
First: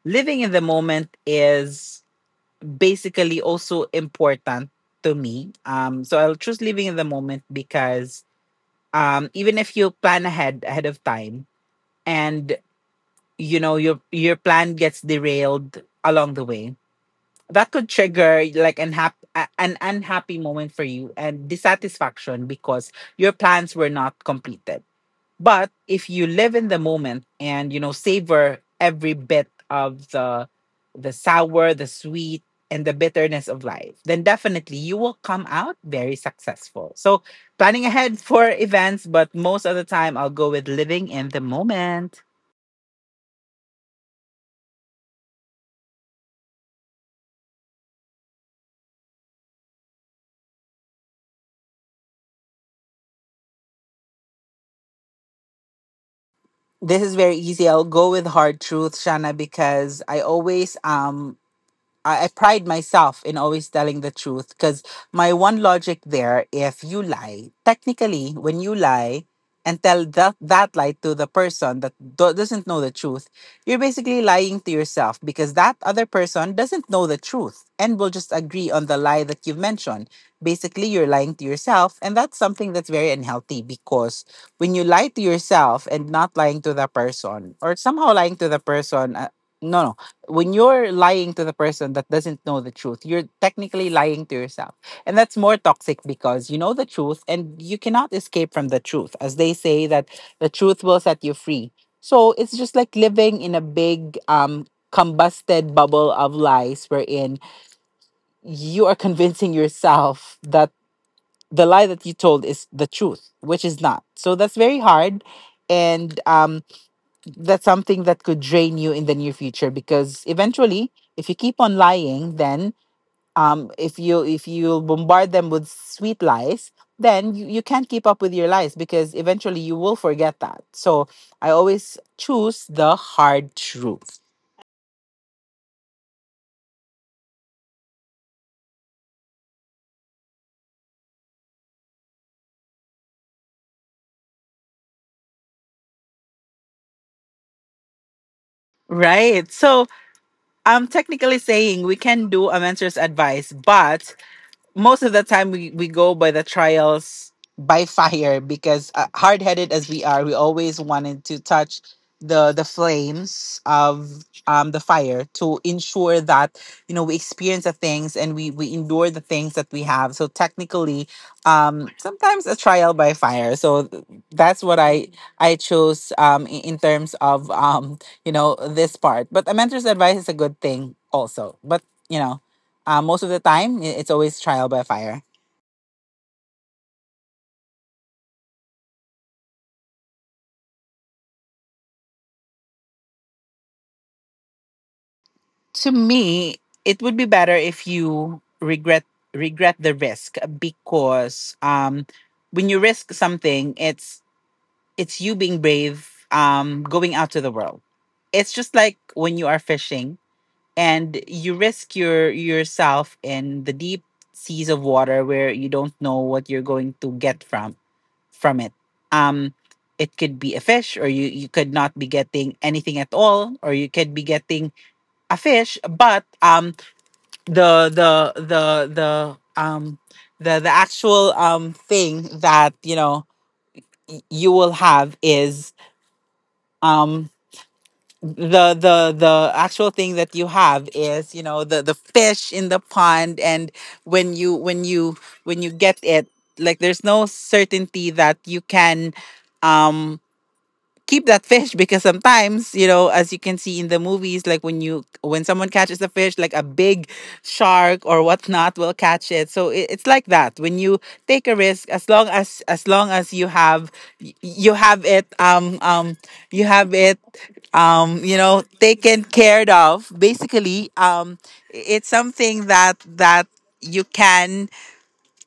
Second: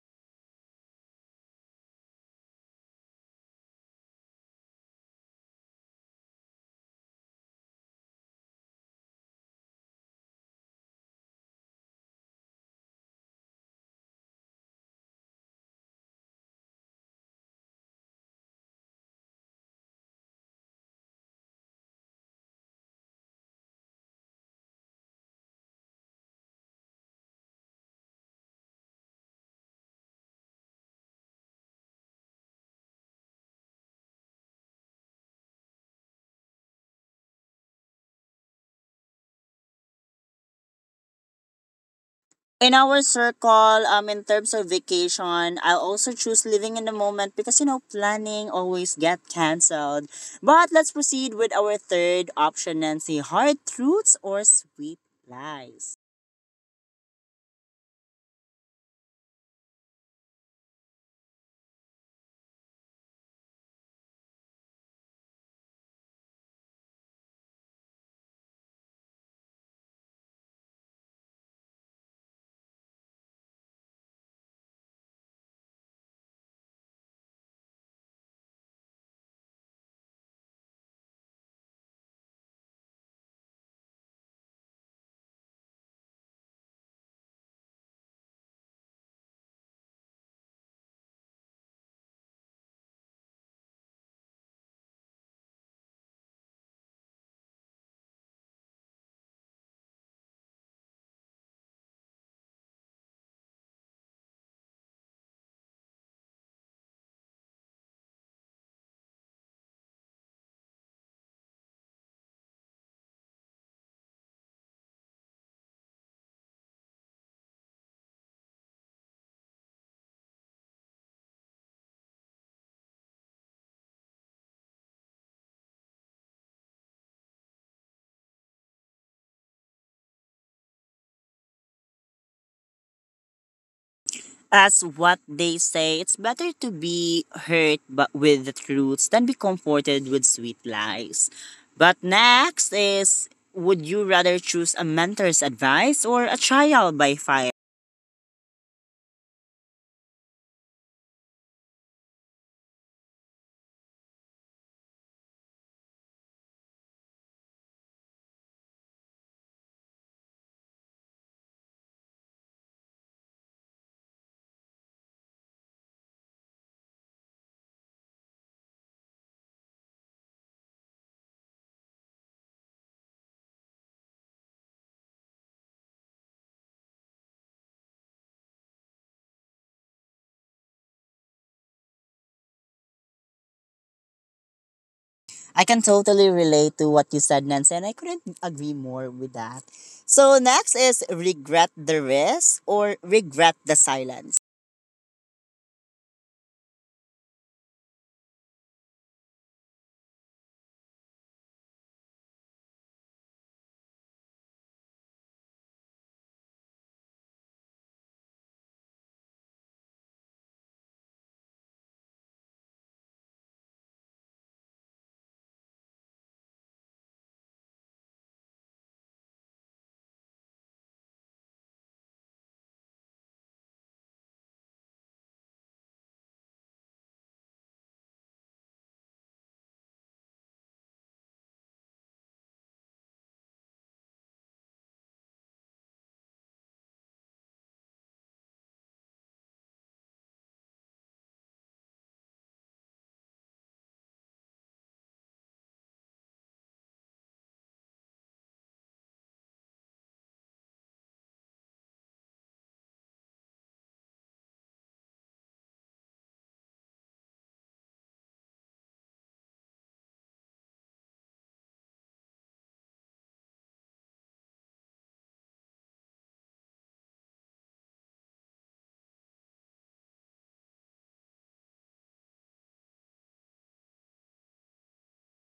[SPEAKER 2] Living in the moment is basically also important to me. Um, so I'll choose living in the moment because, um, even if you plan ahead ahead of time and, you know, your your plan gets derailed along the way, that could trigger like an hap- a- an unhappy moment for you and dissatisfaction because your plans were not completed. But if you live in the moment and, you know, savor every bit of the the sour, the sweet, and the bitterness of life, then definitely you will come out very successful. So planning ahead for events, but most of the time I'll go with living in the moment.
[SPEAKER 1] In our circle, um, in terms of vacation, I'll also choose living in the moment because you know planning always get cancelled. But let's proceed with our third option, Nancy: hard truths or sweet lies.
[SPEAKER 2] This is very easy. I'll go with hard truth, Shana, because I always um I, I pride myself in always telling the truth, because my one logic there, if you lie, technically, when you lie and tell that, that lie to the person that do- doesn't know the truth, you're basically lying to yourself, because that other person doesn't know the truth and will just agree on the lie that you've mentioned. Basically, you're lying to yourself, and that's something that's very unhealthy, because when you lie to yourself and not lying to the person, or somehow lying to the person, uh, no, no, when you're lying to the person that doesn't know the truth, you're technically lying to yourself. And that's more toxic because you know the truth and you cannot escape from the truth. As they say, that the truth will set you free. So it's just like living in a big um combusted bubble of lies, wherein you are convincing yourself that the lie that you told is the truth, which is not. So that's very hard. And um that's something that could drain you in the near future, because eventually, if you keep on lying, then um if you if you bombard them with sweet lies, then you, you can't keep up with your lies, because eventually you will forget that. So I always choose the hard truth.
[SPEAKER 1] As what they say, it's better to be hurt but with the truths than be comforted with sweet lies. But next is, would you rather choose a mentor's advice or a trial by fire?
[SPEAKER 2] Right. So I'm technically saying we can do a mentor's advice, but most of the time we, we go by the trials by fire, because uh, hard-headed as we are, we always wanted to touch the the flames of um the fire to ensure that, you know, we experience the things and we we endure the things that we have. So technically, um sometimes a trial by fire. So th- that's what i i chose, um in, in terms of, um you know, this part. But a mentor's advice is a good thing also, but, you know. Uh, most of the time, i- it's always trial by fire.
[SPEAKER 1] I can totally relate to what you said, Nancy, and I couldn't agree more with that. So next is regret the risk or regret the silence.
[SPEAKER 2] To me, it would be better if you regret regret the risk, uh, because, um, when you risk something, it's it's you being brave, um, going out to the world. It's just like when you are fishing and you risk your yourself in the deep seas of water, where you don't know what you're going to get from from it. Um, it could be a fish, or you you could not be getting anything at all, or you could be getting a fish. But um, the the the the um the the actual um thing that, you know, y- you will have is um the the the actual thing that you have is, you know, the the fish in the pond. And when you when you when you get it, like, there's no certainty that you can, um, keep that fish. Because sometimes, you know, as you can see in the movies, like when you when someone catches a fish, like a big shark or whatnot will catch it. So it, it's like that. When you take a risk, as long as as long as you have y- you have it, um um you have it, um you know, taken cared of. Basically, um it's something that that you can,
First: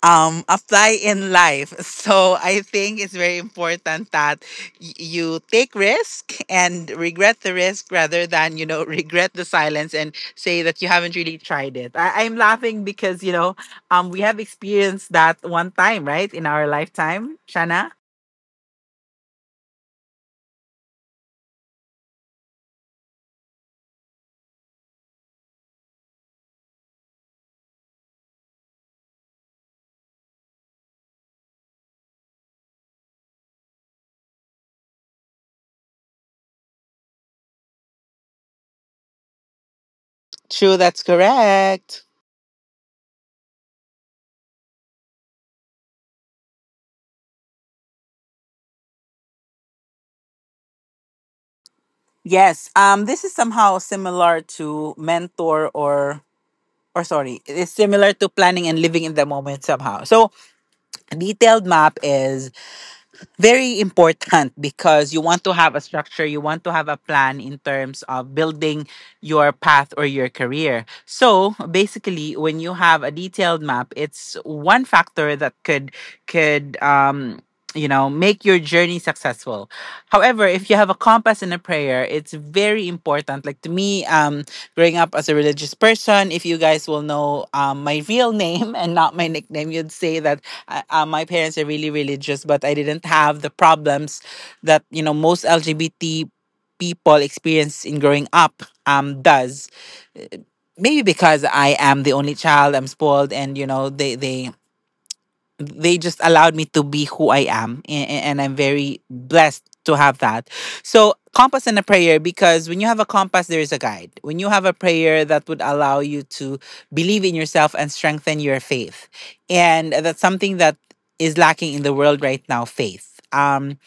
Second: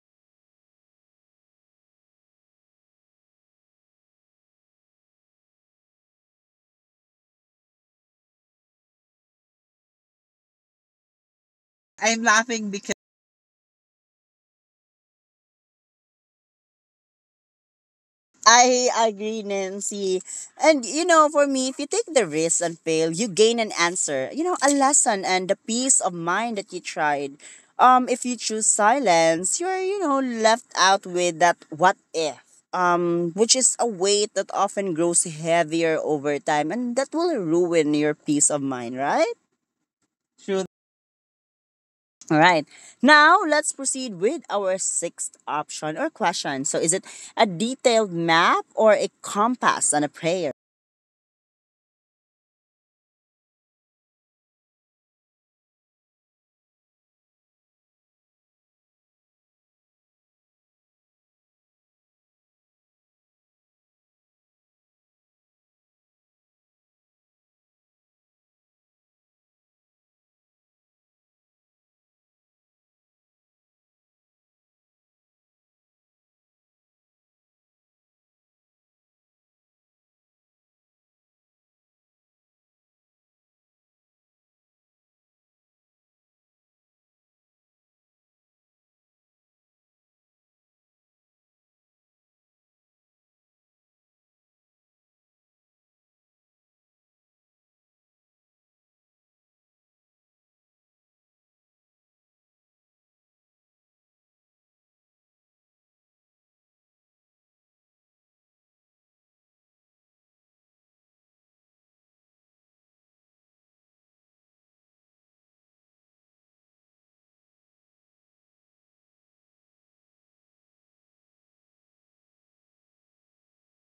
[SPEAKER 2] um, apply in life. So I think it's very important that y- you take risk and regret the risk, rather than, you know, regret the silence and say that you haven't really tried it.
[SPEAKER 1] I'm
[SPEAKER 2] I- I'm
[SPEAKER 1] laughing
[SPEAKER 2] laughing
[SPEAKER 1] because
[SPEAKER 2] because, you know, um, we have experienced that one time, right, in our lifetime, Shana.
[SPEAKER 1] I agree, Nancy. And you know, for me, if you take the risk and fail, you gain an answer, you know, a lesson and the peace of mind that you tried. Um, if you choose silence, you're, you know, left out with that what if. Um, which is a weight that often grows heavier over time and that will ruin your peace of mind, right?
[SPEAKER 2] True, that's correct.
[SPEAKER 1] All right. Now let's proceed with our sixth option or question. So is it a detailed map or a compass and a prayer?
[SPEAKER 2] Yes. Um, this is somehow similar to mentor or or sorry, it is similar to planning and living in the moment somehow. So a detailed map is very important because you want to have a structure, you want to have a plan in terms of building your path or your career. So basically, when you have a detailed map, it's one factor that could could, um, you know, make your journey successful. However, if you have a compass and a prayer, it's very important. Like to me, um, growing up as a religious person, if you guys will know, um, my real name and not my nickname, you'd say that I, uh, my parents are really religious, but I didn't have the problems that, you know, most L G B T people experience in growing up um does. Uh, Maybe because I am the only child, I'm spoiled, and, you know, they they they just allowed me to be who I am, and, and I'm very blessed to have that. So compass and a prayer, because when you have a compass, there is a guide. When you have a prayer, that would allow you to believe in yourself and strengthen your faith. And that's something that is lacking in the world right now, faith. um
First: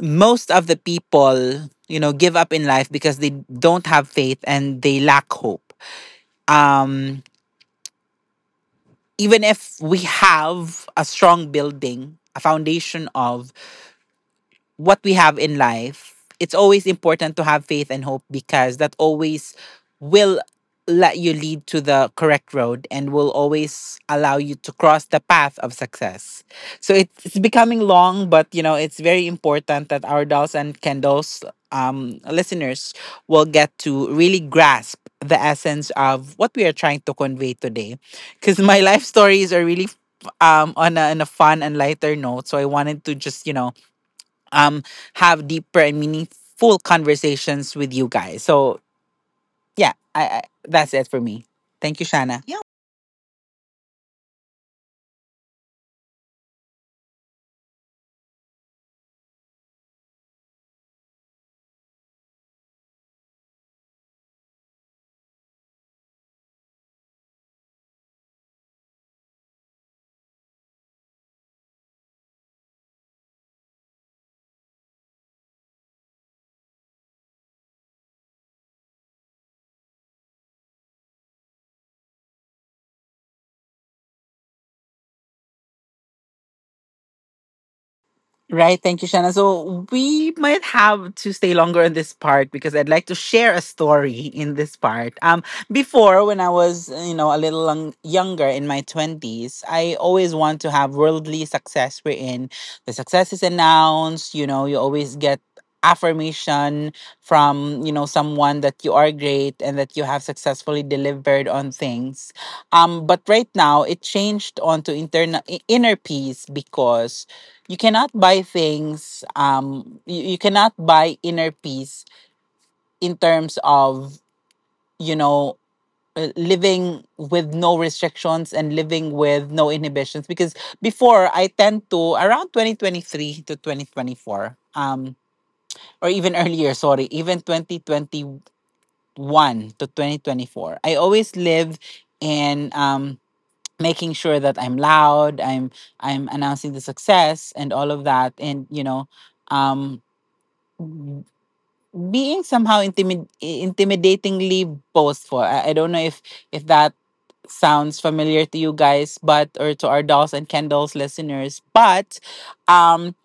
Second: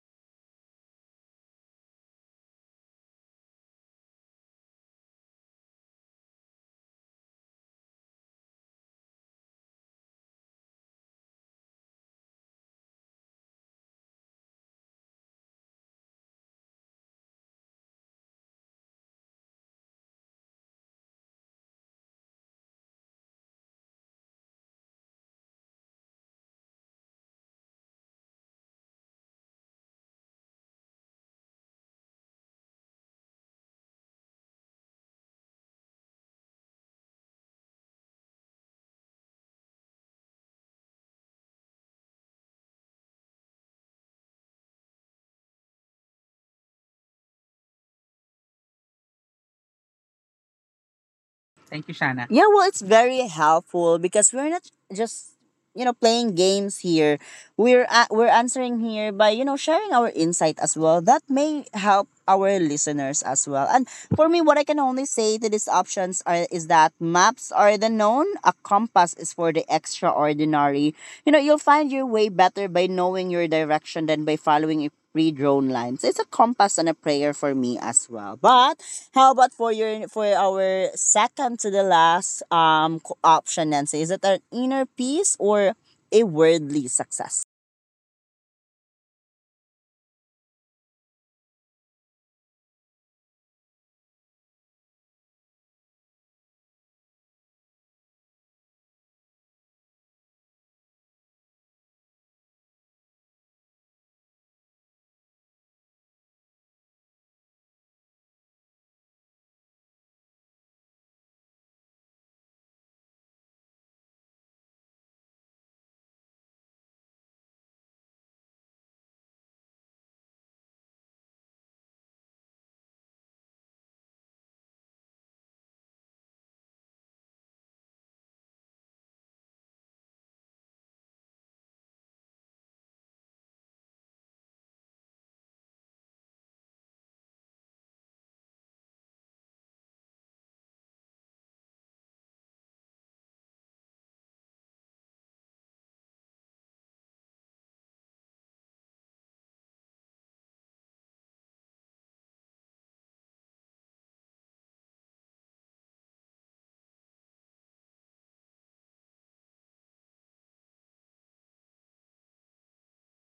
[SPEAKER 2] Most of the people, you know, give up in life because they don't have faith and they lack hope. um Even if we have a strong building, a foundation of what we have in life, it's always important to have faith and hope, because that always will let you lead to the correct road and will always allow you to cross the path of success. So it's, it's becoming long, but, you know, it's very important that our dolls and candles, um, listeners will get to really grasp the essence of what we are trying to convey today. Because my life stories are really, um on a, on a fun and lighter note. So I wanted to just, you know, um have deeper and meaningful conversations with you guys. So yeah, I, I that's it for me. Thank you,
[SPEAKER 1] Hannah.
[SPEAKER 2] Shanna.
[SPEAKER 1] Yeah, well, it's very helpful because we're not just you know playing games here. We're a we're answering here by you know sharing our insight as well. That may help our listeners as well. And for me, what I can only say to these options are is that maps are the known, a compass is for the extraordinary. You know, you'll find your way better by knowing your direction than by following it redrawn lines. It's a compass and a prayer for me as well. But how about for your for our second to the last um co- option, Nancy? Is it an inner peace or a worldly success?
[SPEAKER 2] Right. Thank you, Shanna. So we might have to stay longer in this part because I'd like to share a story in this part. Um, before, when I was, you know, a little lung- younger in my twenties, I always want to have worldly success, wherein the success is announced. You know, you always get affirmation from, you know, someone that you are great and that you have successfully delivered on things. Um but right now it changed onto internal inner peace, because you cannot buy things. um you, you cannot buy inner peace in terms of, you know, uh, living with no restrictions and living with no inhibitions. Because before, I tend to, around twenty twenty-three to twenty twenty-four, um or even earlier, sorry, even twenty twenty-one to twenty twenty-four, I always live in, um making sure that I'm loud, i'm I'm announcing the success and all of that. And, you know, um being somehow intimid- intimidatingly boastful. I, I don't know if if that sounds familiar to you guys, but or to our dolls and candles listeners, but um,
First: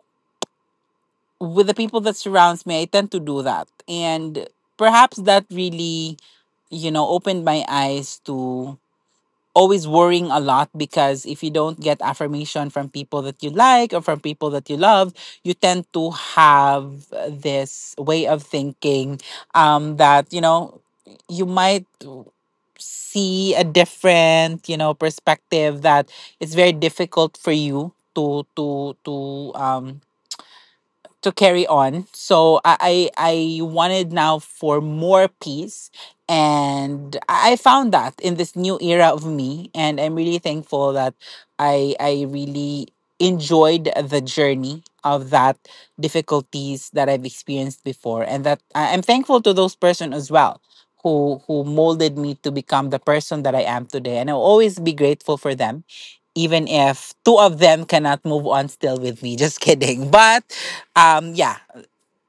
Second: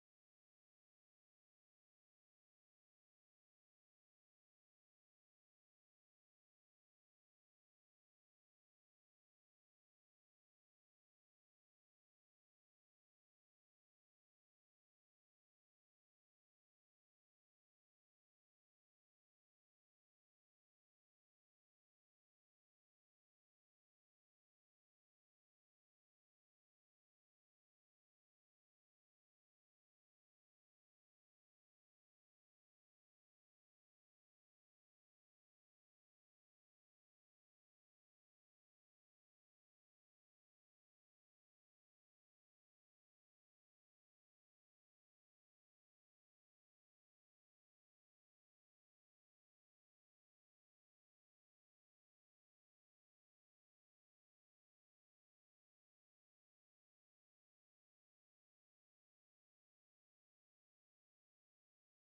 [SPEAKER 2] with the people that surrounds me, I tend to do that, and perhaps that really, you know, opened my eyes to always worrying a lot because if you don't get affirmation from people that you like or from people that you love, you tend to have this way of thinking um, that, you know, you might see a different, you know, perspective that it's very difficult for you to to to um to carry on. So I I I wanted now for more peace, and I I found that in this new era of me, and I'm really thankful that I I really enjoyed the journey of that difficulties that I've experienced before, and that I- I'm thankful to those person as well who who molded me to become the person that I am today, and I'll always be grateful for them even if two of them cannot move on still with me. Just kidding. But um yeah,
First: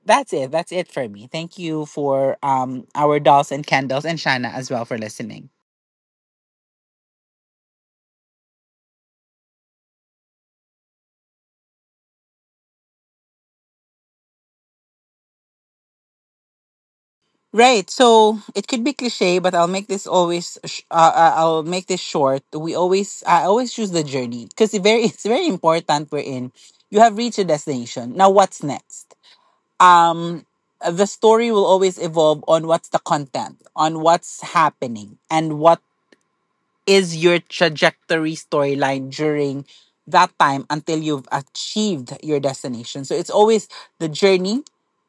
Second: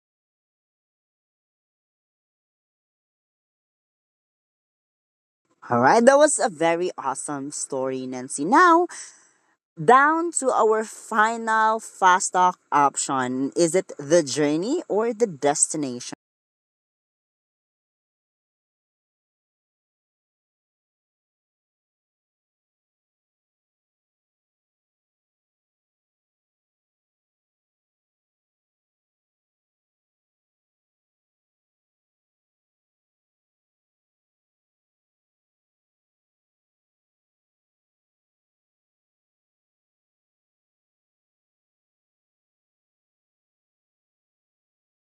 [SPEAKER 2] that's it that's it for me. Thank you for um our dolls and candles, and shana as well, for listening.
[SPEAKER 1] All right, that was a very awesome story, Nancy. Now, down to our final fast talk option. Is it the journey or the destination?
[SPEAKER 2] Right, so it could be cliche, but I'll make this always sh- uh, uh, I'll make this short. We always, I always choose the journey because it very it's very important. We're in, you have reached your destination, now what's next? um the story will always evolve on what's the content, on what's happening, and what is your trajectory storyline during that time until you've achieved your destination. So it's always the journey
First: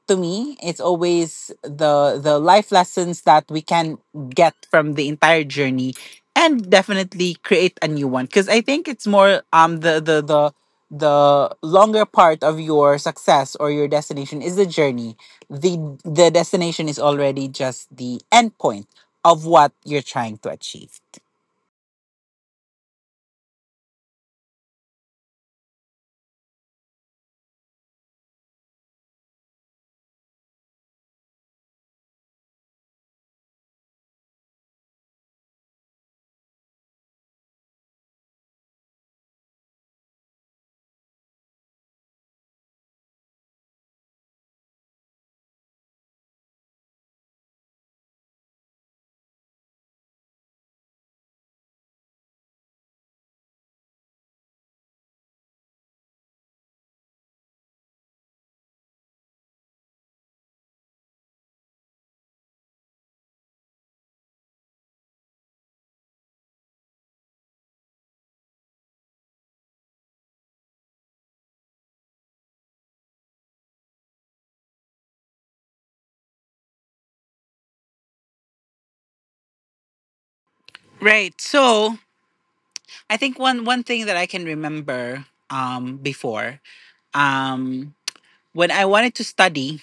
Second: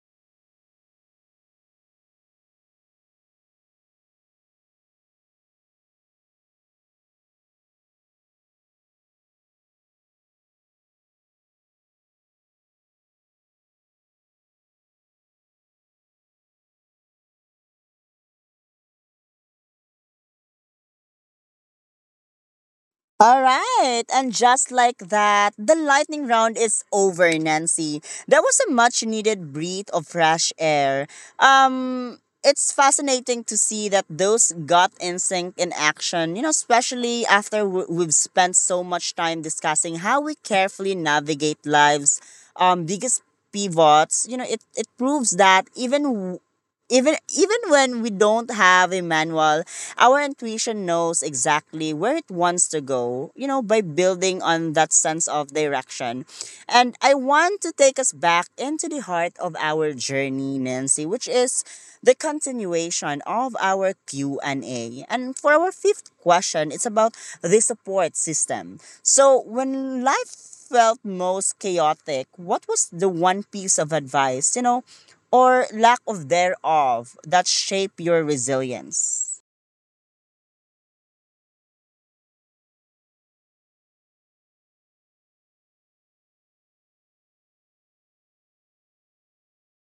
[SPEAKER 2] to me. It's always the the life lessons that we can get from the entire journey and definitely create a new one. Cause I think it's more um the the the the longer part of your success or your destination is the journey. The the destination is already just the end point of what you're trying to achieve.
[SPEAKER 1] All right, and just like that, the lightning round is over, Nancy. That was a much needed breath of fresh air. Um, it's fascinating to see that those gut instinct in action, you know, especially after w- we've spent so much time discussing how we carefully navigate lives, um, biggest pivots, you know, it, it proves that even even even when we don't have a manual, our intuition knows exactly where it wants to go. You know, by building on that sense of direction, and I want to take us back into the heart of our journey, Nancy, which is the continuation of our Q and A. And A. And for our fifth question, it's about the support system. So when life felt most chaotic, what was the one piece of advice, you know, or lack of thereof that shaped your resilience?
[SPEAKER 2] Right. So I think one one thing that I can remember um before, um when I wanted to study,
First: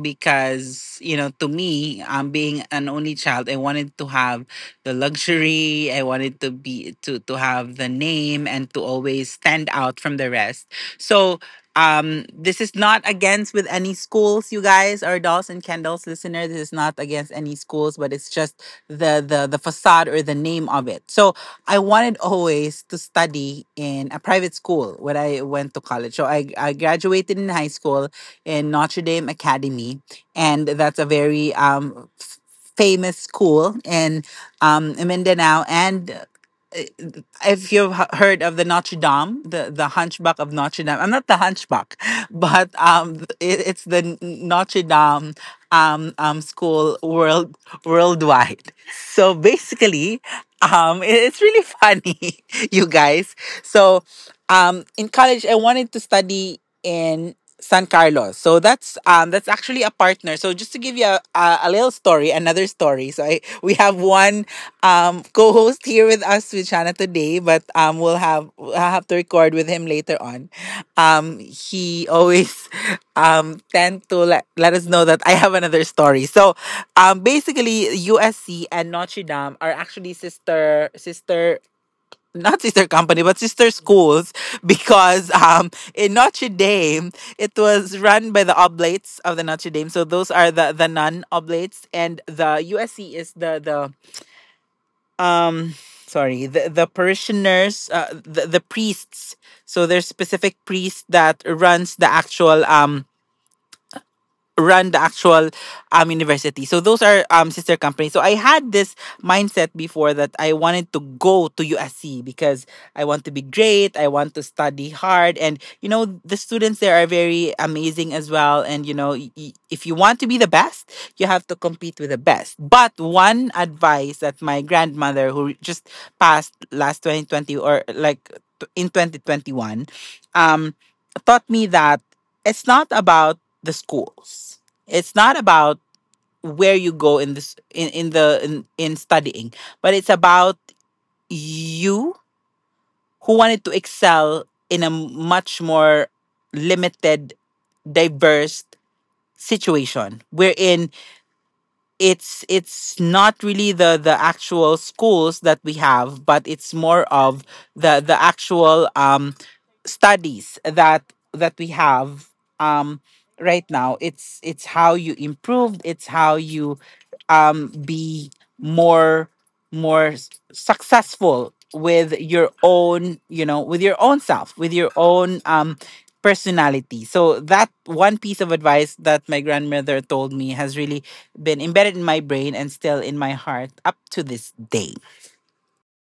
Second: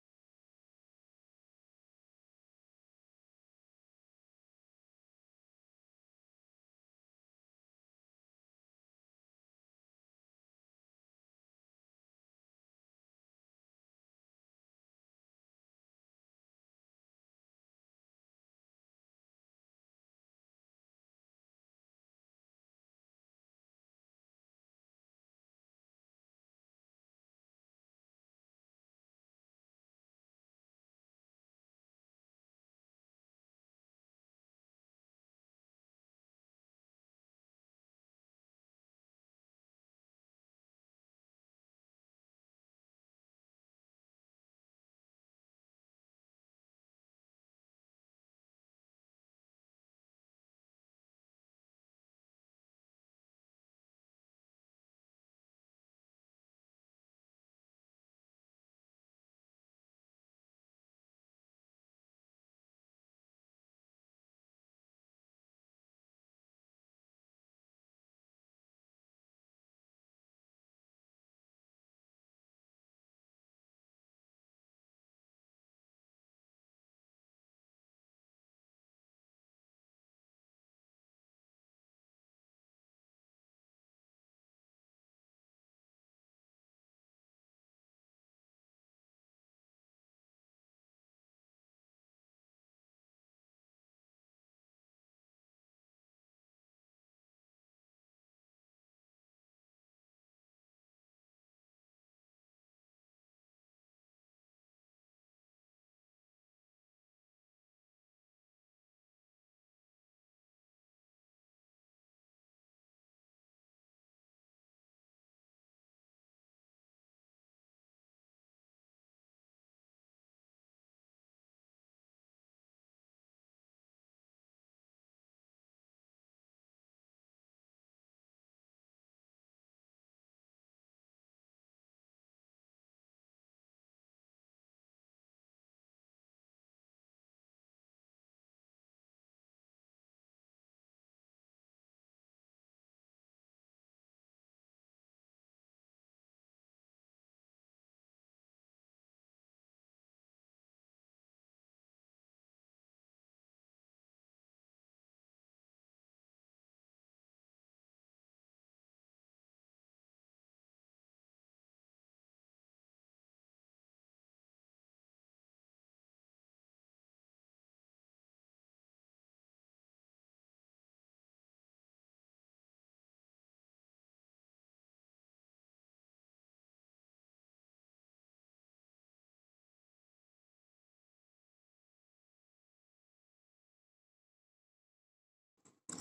[SPEAKER 2] because you know, to me, I'm being an only child, I wanted to have the luxury, I wanted to be to to have the name and to always stand out from the rest. So um this is not against with any schools, you guys, or dolls and candles listener. This is not against any schools, but it's just the the the facade or the name of it. So I wanted always to study in a private school. When I went to college, so i i graduated in high school in Notre Dame Academy, and that's a very um, f- famous school in um, Mindanao. And uh, if you've h- heard of the Notre Dame, the, the Hunchback of Notre Dame, I'm not the Hunchback, but um, it, it's the Notre Dame um, um, school world worldwide. So basically, um, it- it's really funny, you guys. So um, in college, I wanted to study in San Carlos. So that's um, that's actually a partner. So just to give you a, a a little story, another story. So I we have one um co-host here with us with Shana today, but um we'll have I'll have to record with him later on. Um he always um tend to let, let us know that I have another story. So um basically U S C and Notre Dame are actually sister sister not sister company, but sister schools because um in Notre Dame, it was run by the Oblates of the Notre Dame, so those are the the non Oblates, and the U S C is the the um sorry the the parishioners, uh, the, the priests. So there's specific priest that runs the actual um run the actual um university. So those are um sister companies. So I had this mindset before that I wanted to go to U S C because I want to be great, I want to study hard, and you know the students there are very amazing as well, and you know y- y- if you want to be the best, you have to compete with the best. But one advice that my grandmother, who just passed last twenty twenty, or like t- in twenty twenty-one, um taught me that it's not about the schools. It's not about where you go in this in, in the in, in studying, but it's about you, who wanted to excel in a much more limited, diverse situation. Wherein it's it's not really the the actual schools that we have, but it's more of the the actual um studies that that we have um right now. It's it's how you improve, it's how you um be more more s- successful with your own, you know, with your own self, with your own um personality. So that one piece of advice that my grandmother told me has really been embedded in my brain and still in my heart up to this day.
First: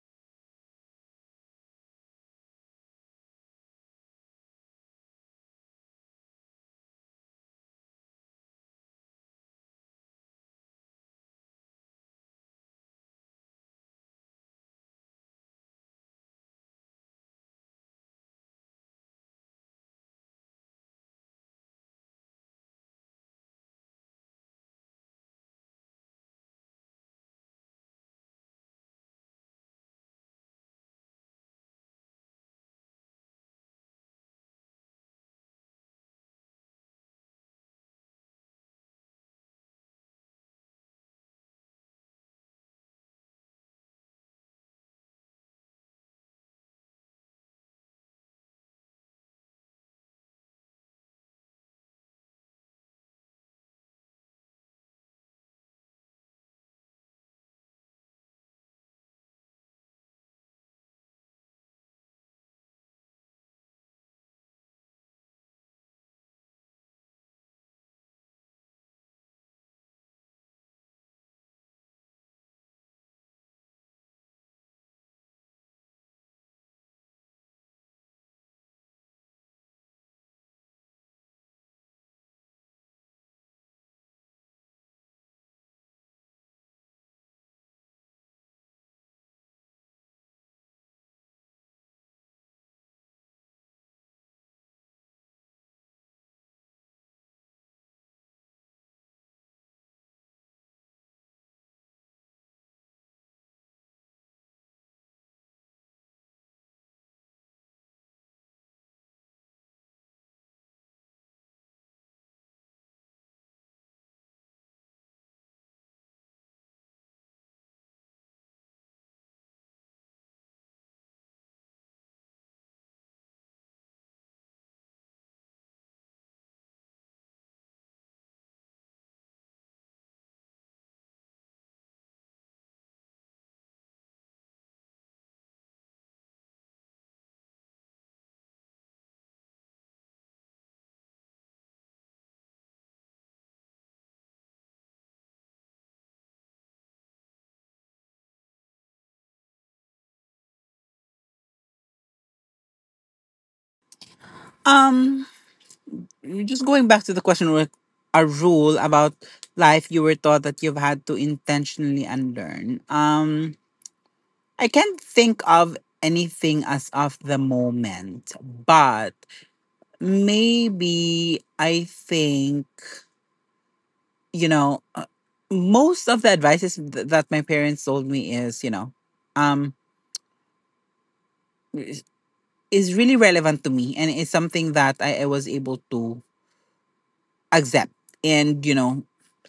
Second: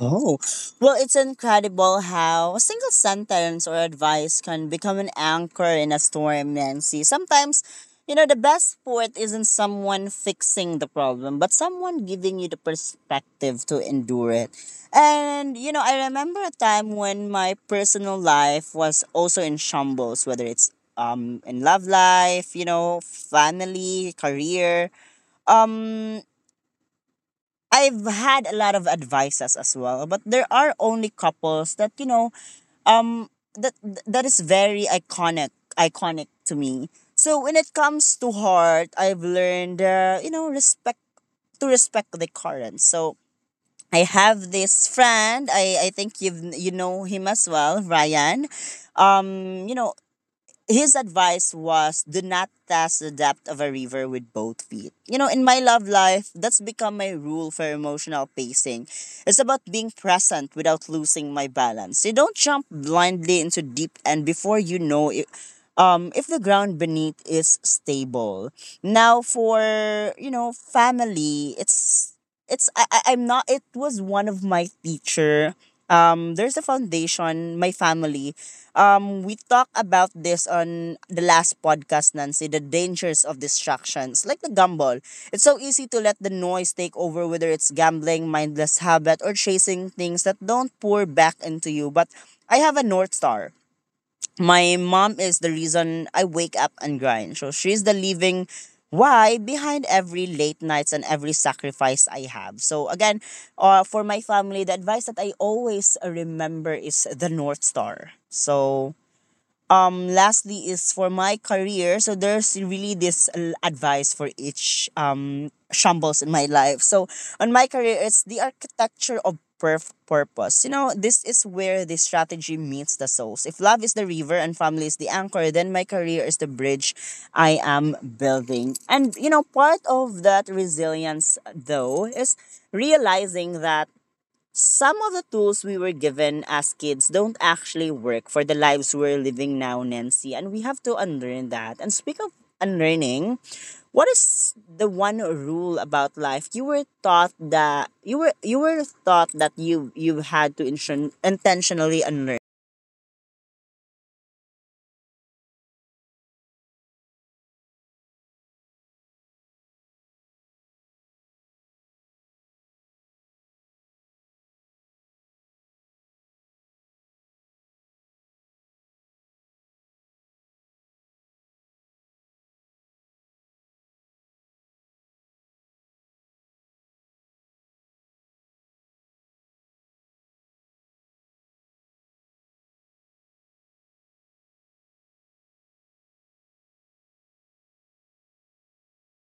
[SPEAKER 1] Oh, well, it's incredible how a single sentence or advice can become an anchor in a storm, Nancy. Sometimes, you know, the best sport isn't someone fixing the problem, but someone giving you the perspective to endure it. And, you know, I remember a time when my personal life was also in shambles, whether it's um in love life, you know, family, career. Um, I've had a lot of advices as well, but there are only couples that you know um that that is very iconic iconic to me. So when it comes to heart, I've learned, uh, you know, respect to respect the current. So I have this friend. I I think you you know him as well, Ryan. Um, you know, his advice was do not test the depth of a river with both feet. You know, in my love life, that's become my rule for emotional pacing. It's about being present without losing my balance. You don't jump blindly into deep end before you know it, um, if the ground beneath is stable. Now for, you know, family, it's it's I, I I'm not, it was one of my teacher, um, there's a foundation, my family, um, we talked about this on the last podcast, Nancy, the dangers of distractions, like the gumball. It's so easy to let the noise take over, whether it's gambling, mindless habit, or chasing things that don't pour back into you. But I have a North Star. My mom is the reason I wake up and grind. So she's the living why behind every late nights and every sacrifice I have. So again, uh, for my family, the advice that I always remember is the North Star. So um, lastly is for my career. So there's really this l- advice for each um shambles in my life. So on my career it's the architecture of perf- purpose. You know, this is where the strategy meets the souls. If love is the river and family is the anchor, then my career is the bridge i am building. And you know part of that resilience though is realizing that some of the tools we were given as kids don't actually work for the lives we're living now, Nancy, and we have to unlearn that. And speak of unlearning, what is the one rule about life you were taught that you were you were taught that you you had to intion, intentionally unlearn?
[SPEAKER 2] Um, just going back to the question with a rule about life you were taught that you've had to intentionally unlearn. Um, I can't think of anything as of the moment, but maybe I think you know uh, most of the advices th- that my parents told me is, you know, um is really relevant to me, and it's something that I, I was able to accept. And, you know,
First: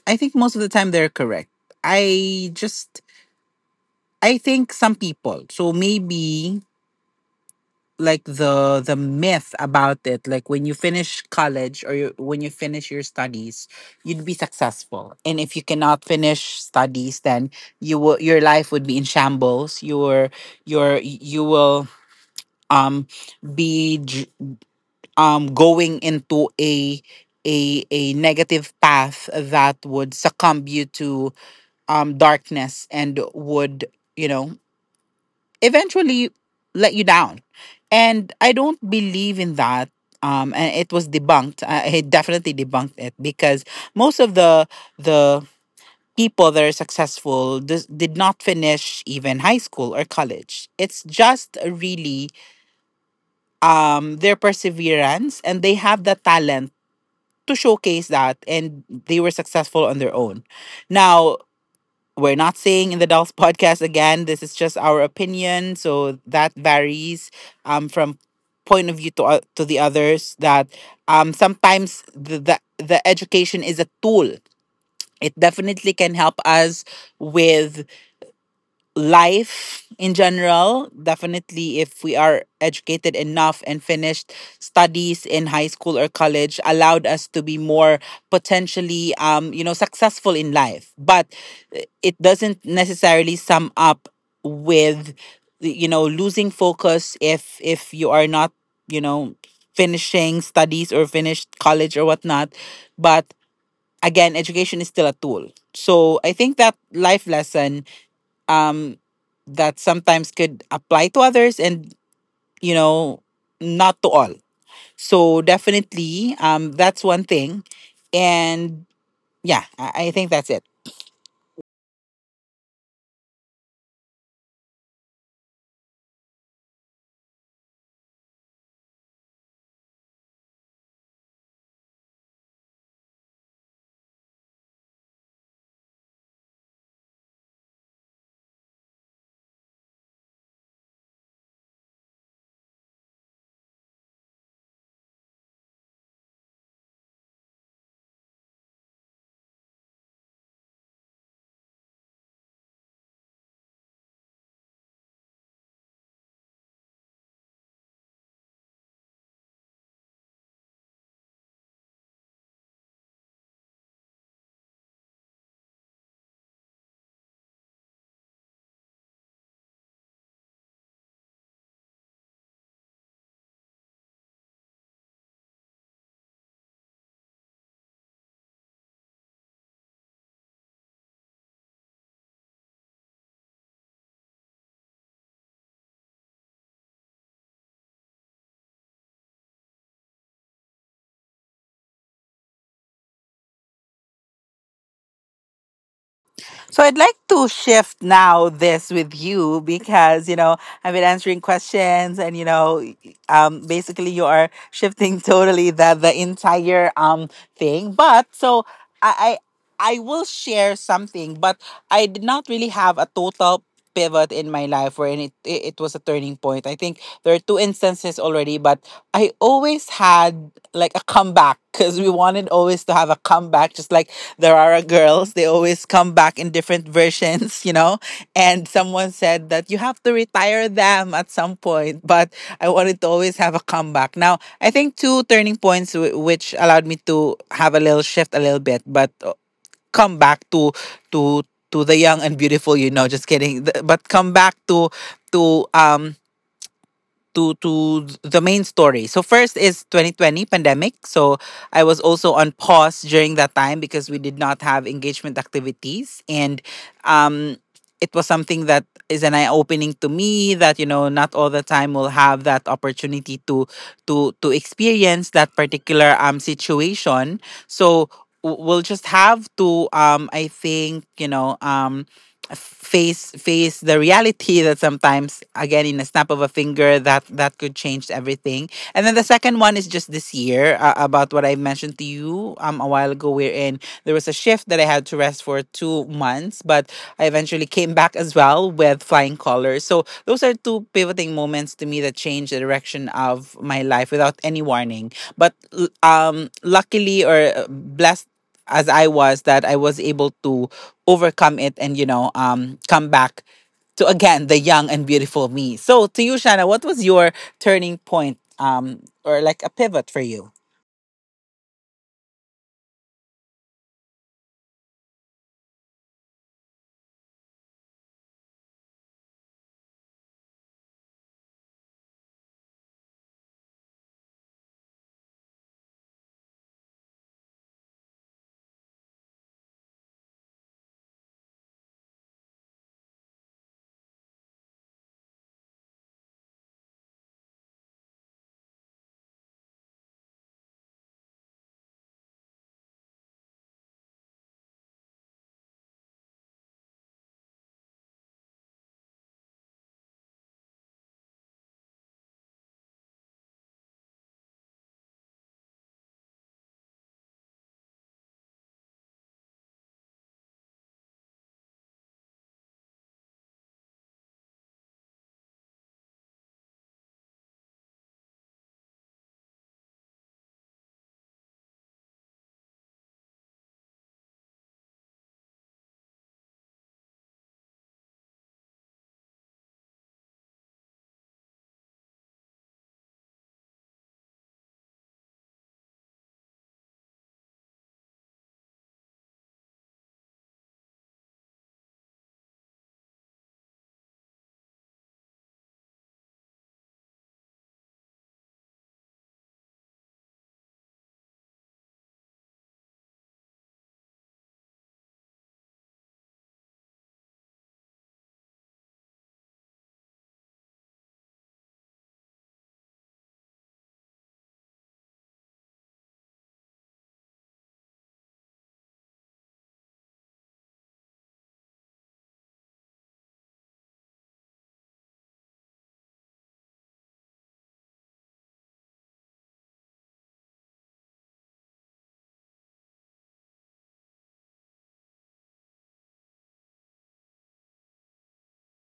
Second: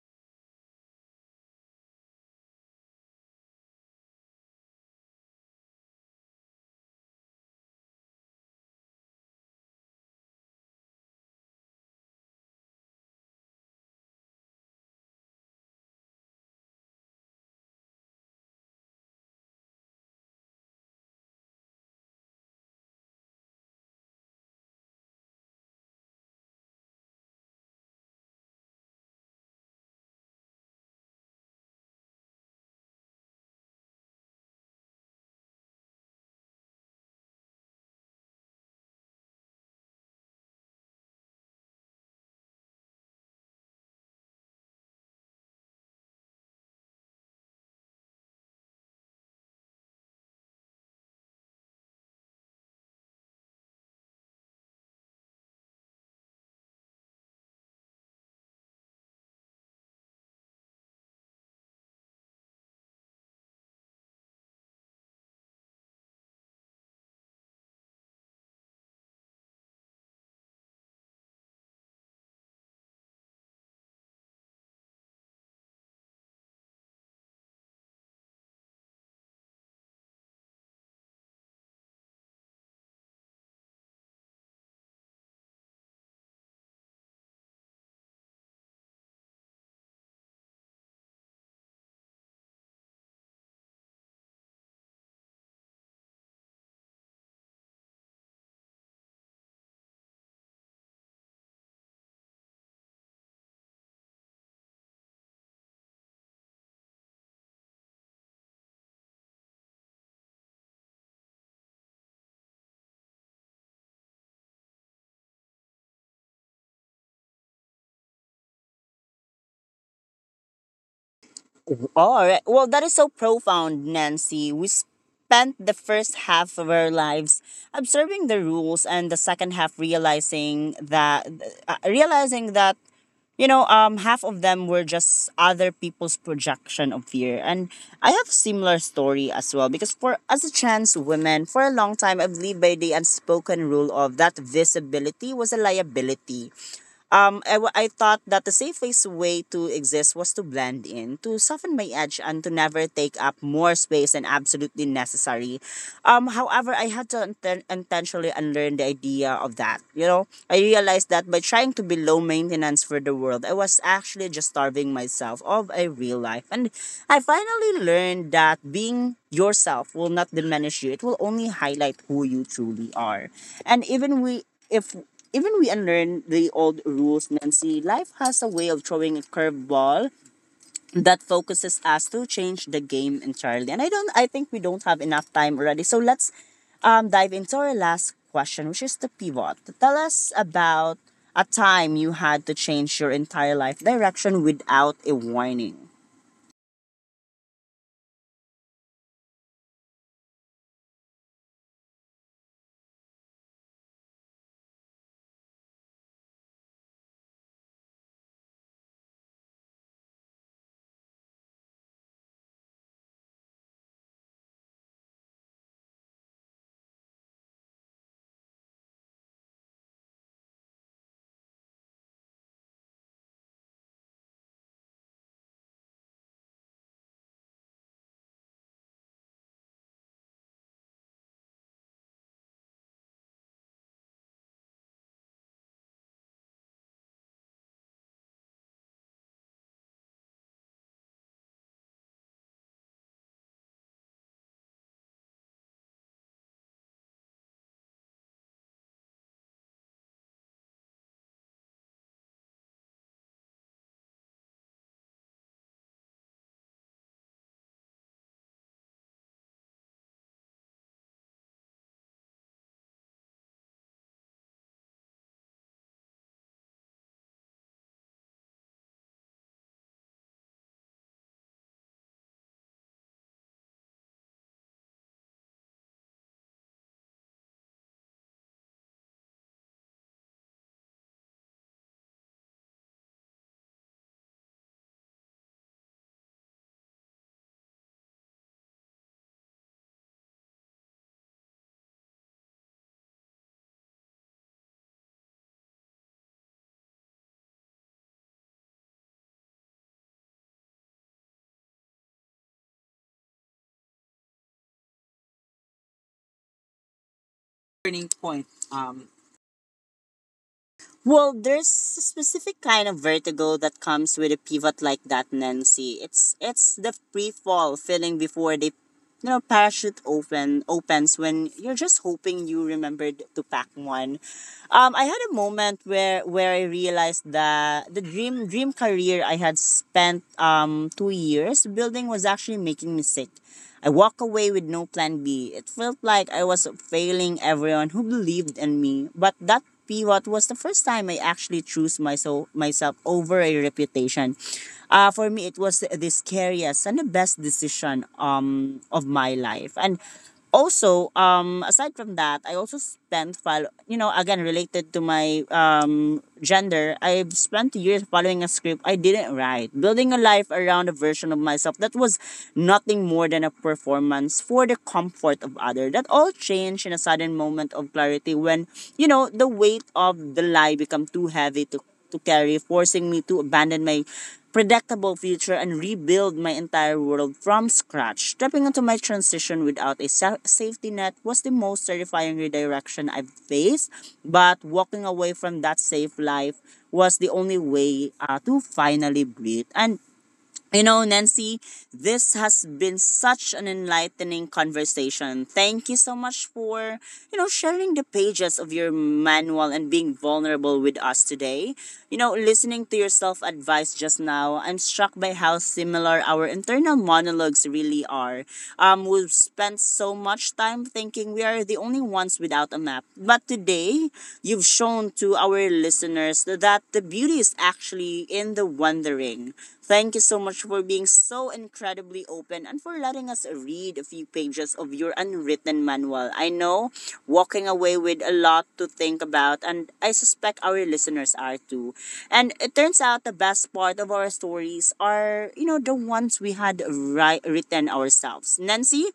[SPEAKER 2] I think most of the time they're correct. I just I think some people, so maybe like the the myth about it, like when you finish college, or you, when you finish your studies, you'd be successful. And if you cannot finish studies, then you will your life would be in shambles. Your your you will um be dr- um going into a a a negative path that would succumb you to um darkness, and would, you know, eventually let you down. And I don't believe in that, um and it was debunked. i, I definitely debunked it because most of the the people that are successful dis- did not finish even high school or college. It's just really um their perseverance, and they have the talent to showcase that, and they were successful on their own. Now, we're not saying, in the Dolls podcast, again, this is just our opinion, so that varies um from point of view to o- to the others, that um sometimes the the, the education is a tool. It definitely can help us with life in general. Definitely if we are educated enough and finished studies in high school or college, allowed us to be more potentially, um you know, successful in life, but uh, it doesn't necessarily sum up with, you know, losing focus if if you are not, you know, finishing studies or finished college or whatnot. But again, education is still a tool. So I think that life lesson um that sometimes could apply to others and, you know, not to all. So definitely um that's one thing. And yeah, i, I think that's it.
[SPEAKER 1] All right. Well, that is so profound, Nancy. We spent the first half of our lives observing the rules, and the second half realizing that uh, realizing that you know, um, half of them were just other people's projection of fear. And I have a similar story as well because for as a trans woman, for a long time I've lived by the unspoken rule of that visibility was a liability. Um, I, w- I thought that the safest way to exist was to blend in, to soften my edge, and to never take up more space than absolutely necessary. Um, however, I had to inten- intentionally unlearn the idea of that. You know, I realized that by trying to be low maintenance for the world, I was actually just starving myself of a real life. And I finally learned that being yourself will not diminish you; it will only highlight who you truly are. And even we if even we unlearn the old rules, Nancy, life has a way of throwing a curveball that focuses us to change the game entirely. And I don't I think we don't have enough time already. So let's um, dive into our last question, which is the pivot. Tell us about a time you had to change your entire life direction without a warning.
[SPEAKER 2] So I'd like to shift now this with you, because, you know, I've been answering questions, and, you know, um, basically you are shifting totally the, the entire um, thing. But so I, I, I will share something, but I did not really have a total pivot in my life wherein it, it, it was a turning point. I think there are two instances already, but I always had like a comeback because we wanted always to have a comeback, just like there are girls, they always come back in different versions, you know. And someone said that you have to retire them at some point, but I wanted to always have a comeback. Now I think two turning points, w- which allowed me to have a little shift a little bit, but uh, come back to to to the young and beautiful, you know, just kidding. Th- but come back to to um to to the main story. So first is twenty twenty pandemic. So I was also on pause during that time because we did not have engagement activities, and um it was something that is an eye opening to me, that you know not all the time will have that opportunity to to to experience that particular um situation. So w- we'll just have to um I think you know um face face the reality that sometimes again, in a snap of a finger, that that could change everything. And then the second one is just this year, uh, about what I mentioned to you um a while ago, wherein there was a shift that I had to rest for two months, but I eventually came back as well with flying colors. So those are two pivoting moments to me that changed the direction of my life without any warning, but l- um luckily or uh, blessed as I was, that I was able to overcome it and, you know, um come back to, again, the young and beautiful me. So to you, shanna, what was your
[SPEAKER 1] Turning
[SPEAKER 2] turning
[SPEAKER 1] point.
[SPEAKER 2] point, um or like a pivot for you?
[SPEAKER 1] Well, there's a specific kind of vertigo that comes with a pivot like that, Nancy. It's it's the free fall feeling before the you know parachute open opens when you're just hoping you remembered to pack one. Um, I had a moment where where I realized that the dream dream career I had spent um two years building was actually making me sick. I walked away with no plan B. It felt like I was failing everyone who believed in me, but that pivot was the first time I actually chose myself myself over a reputation. Uh, for me, it was the scariest and the best decision um, of my life. And also um aside from that, I also spent follow you know again, related to my um gender, I've spent years following a script I didn't write, building a life around a version of myself that was nothing more than a performance for the comfort of others. That all changed in a sudden moment of clarity when you know the weight of the lie become too heavy to to carry, forcing me to abandon my predictable future and rebuild my entire world from scratch. Stepping into my transition without a sa- safety net was the most terrifying redirection I've faced, but walking away from that safe life was the only way uh, to finally breathe. And you know, Nancy, this has been such an enlightening conversation. Thank you so much for, you know, sharing the pages of your manual and being vulnerable with us today. You know, listening to your self advice just now, I'm struck by how similar our internal monologues really are. Um, we've spent so much time thinking we are the only ones without a map. But today, you've shown to our listeners that the beauty is actually in the wondering. Thank you so much for being so incredibly open and for letting us read a few pages of your unwritten manual. I know walking away with a lot to think about, and I suspect our listeners are too. And it turns out the best part of our stories are, you know, the ones we had ri- written ourselves. Nancy,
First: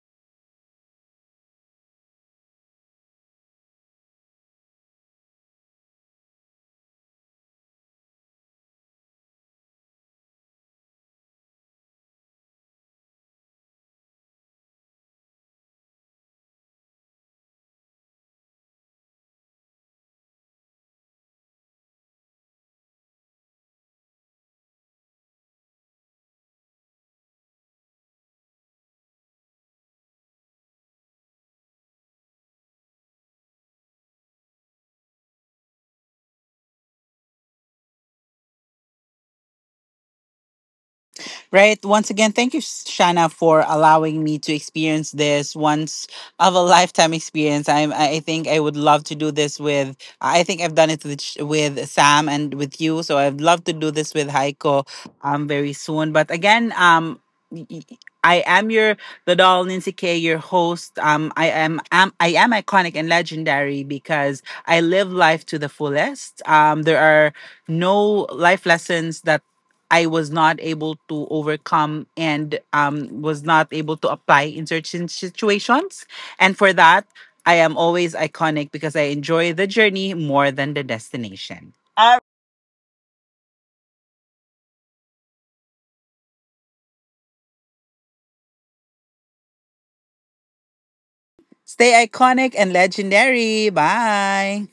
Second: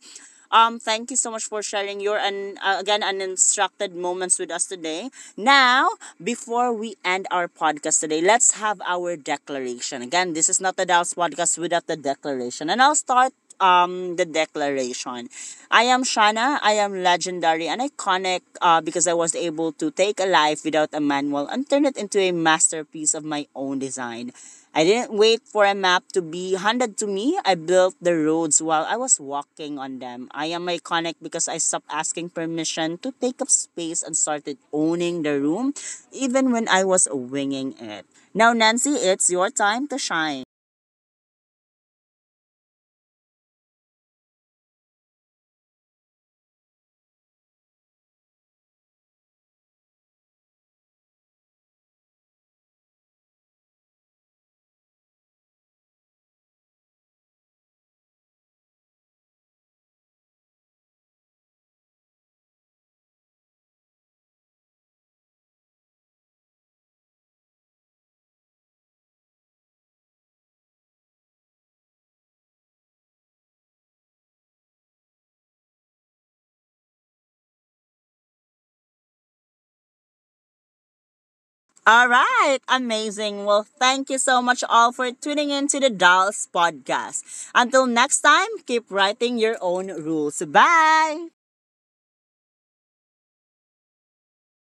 [SPEAKER 1] um, thank you so much for sharing your and uh, again, uninstructed moments with us today. Now, before we end our podcast today, let's have our declaration. Again, this is not the Dallas podcast without the declaration, and I'll start um the declaration. I am Shana. I am legendary and iconic uh, because I was able to take a life without a manual and turn it into a masterpiece of my own design. I didn't wait for a map to be handed to me. I built the roads while I was walking on them. I am iconic because I stopped asking permission to take up space and started owning the room even when I was winging it. Now, Nancy, it's your time to shine.
[SPEAKER 2] Right. Once again, thank you, Shana, for allowing me to experience this once of a lifetime experience. I'm, I I think I would love to do this with, I think I've done it with, Sh- with Sam and with you. So I'd love to do this with Heiko um, very soon. But again, um, y- y- I am your the doll Nancy K, your host. Um, I am, am I am iconic and legendary because I live life to the fullest. Um, there are no life lessons that I was not able to overcome, and um, was not able to apply in certain situations. And for that, I am always iconic because I enjoy the journey more than the destination.
[SPEAKER 1] All
[SPEAKER 2] All right.
[SPEAKER 1] right, amazing. Well, thank you so much all for tuning in to the Dolls Podcast. Until next time, keep writing your own rules. Bye!
[SPEAKER 2] Stay iconic and legendary. Bye.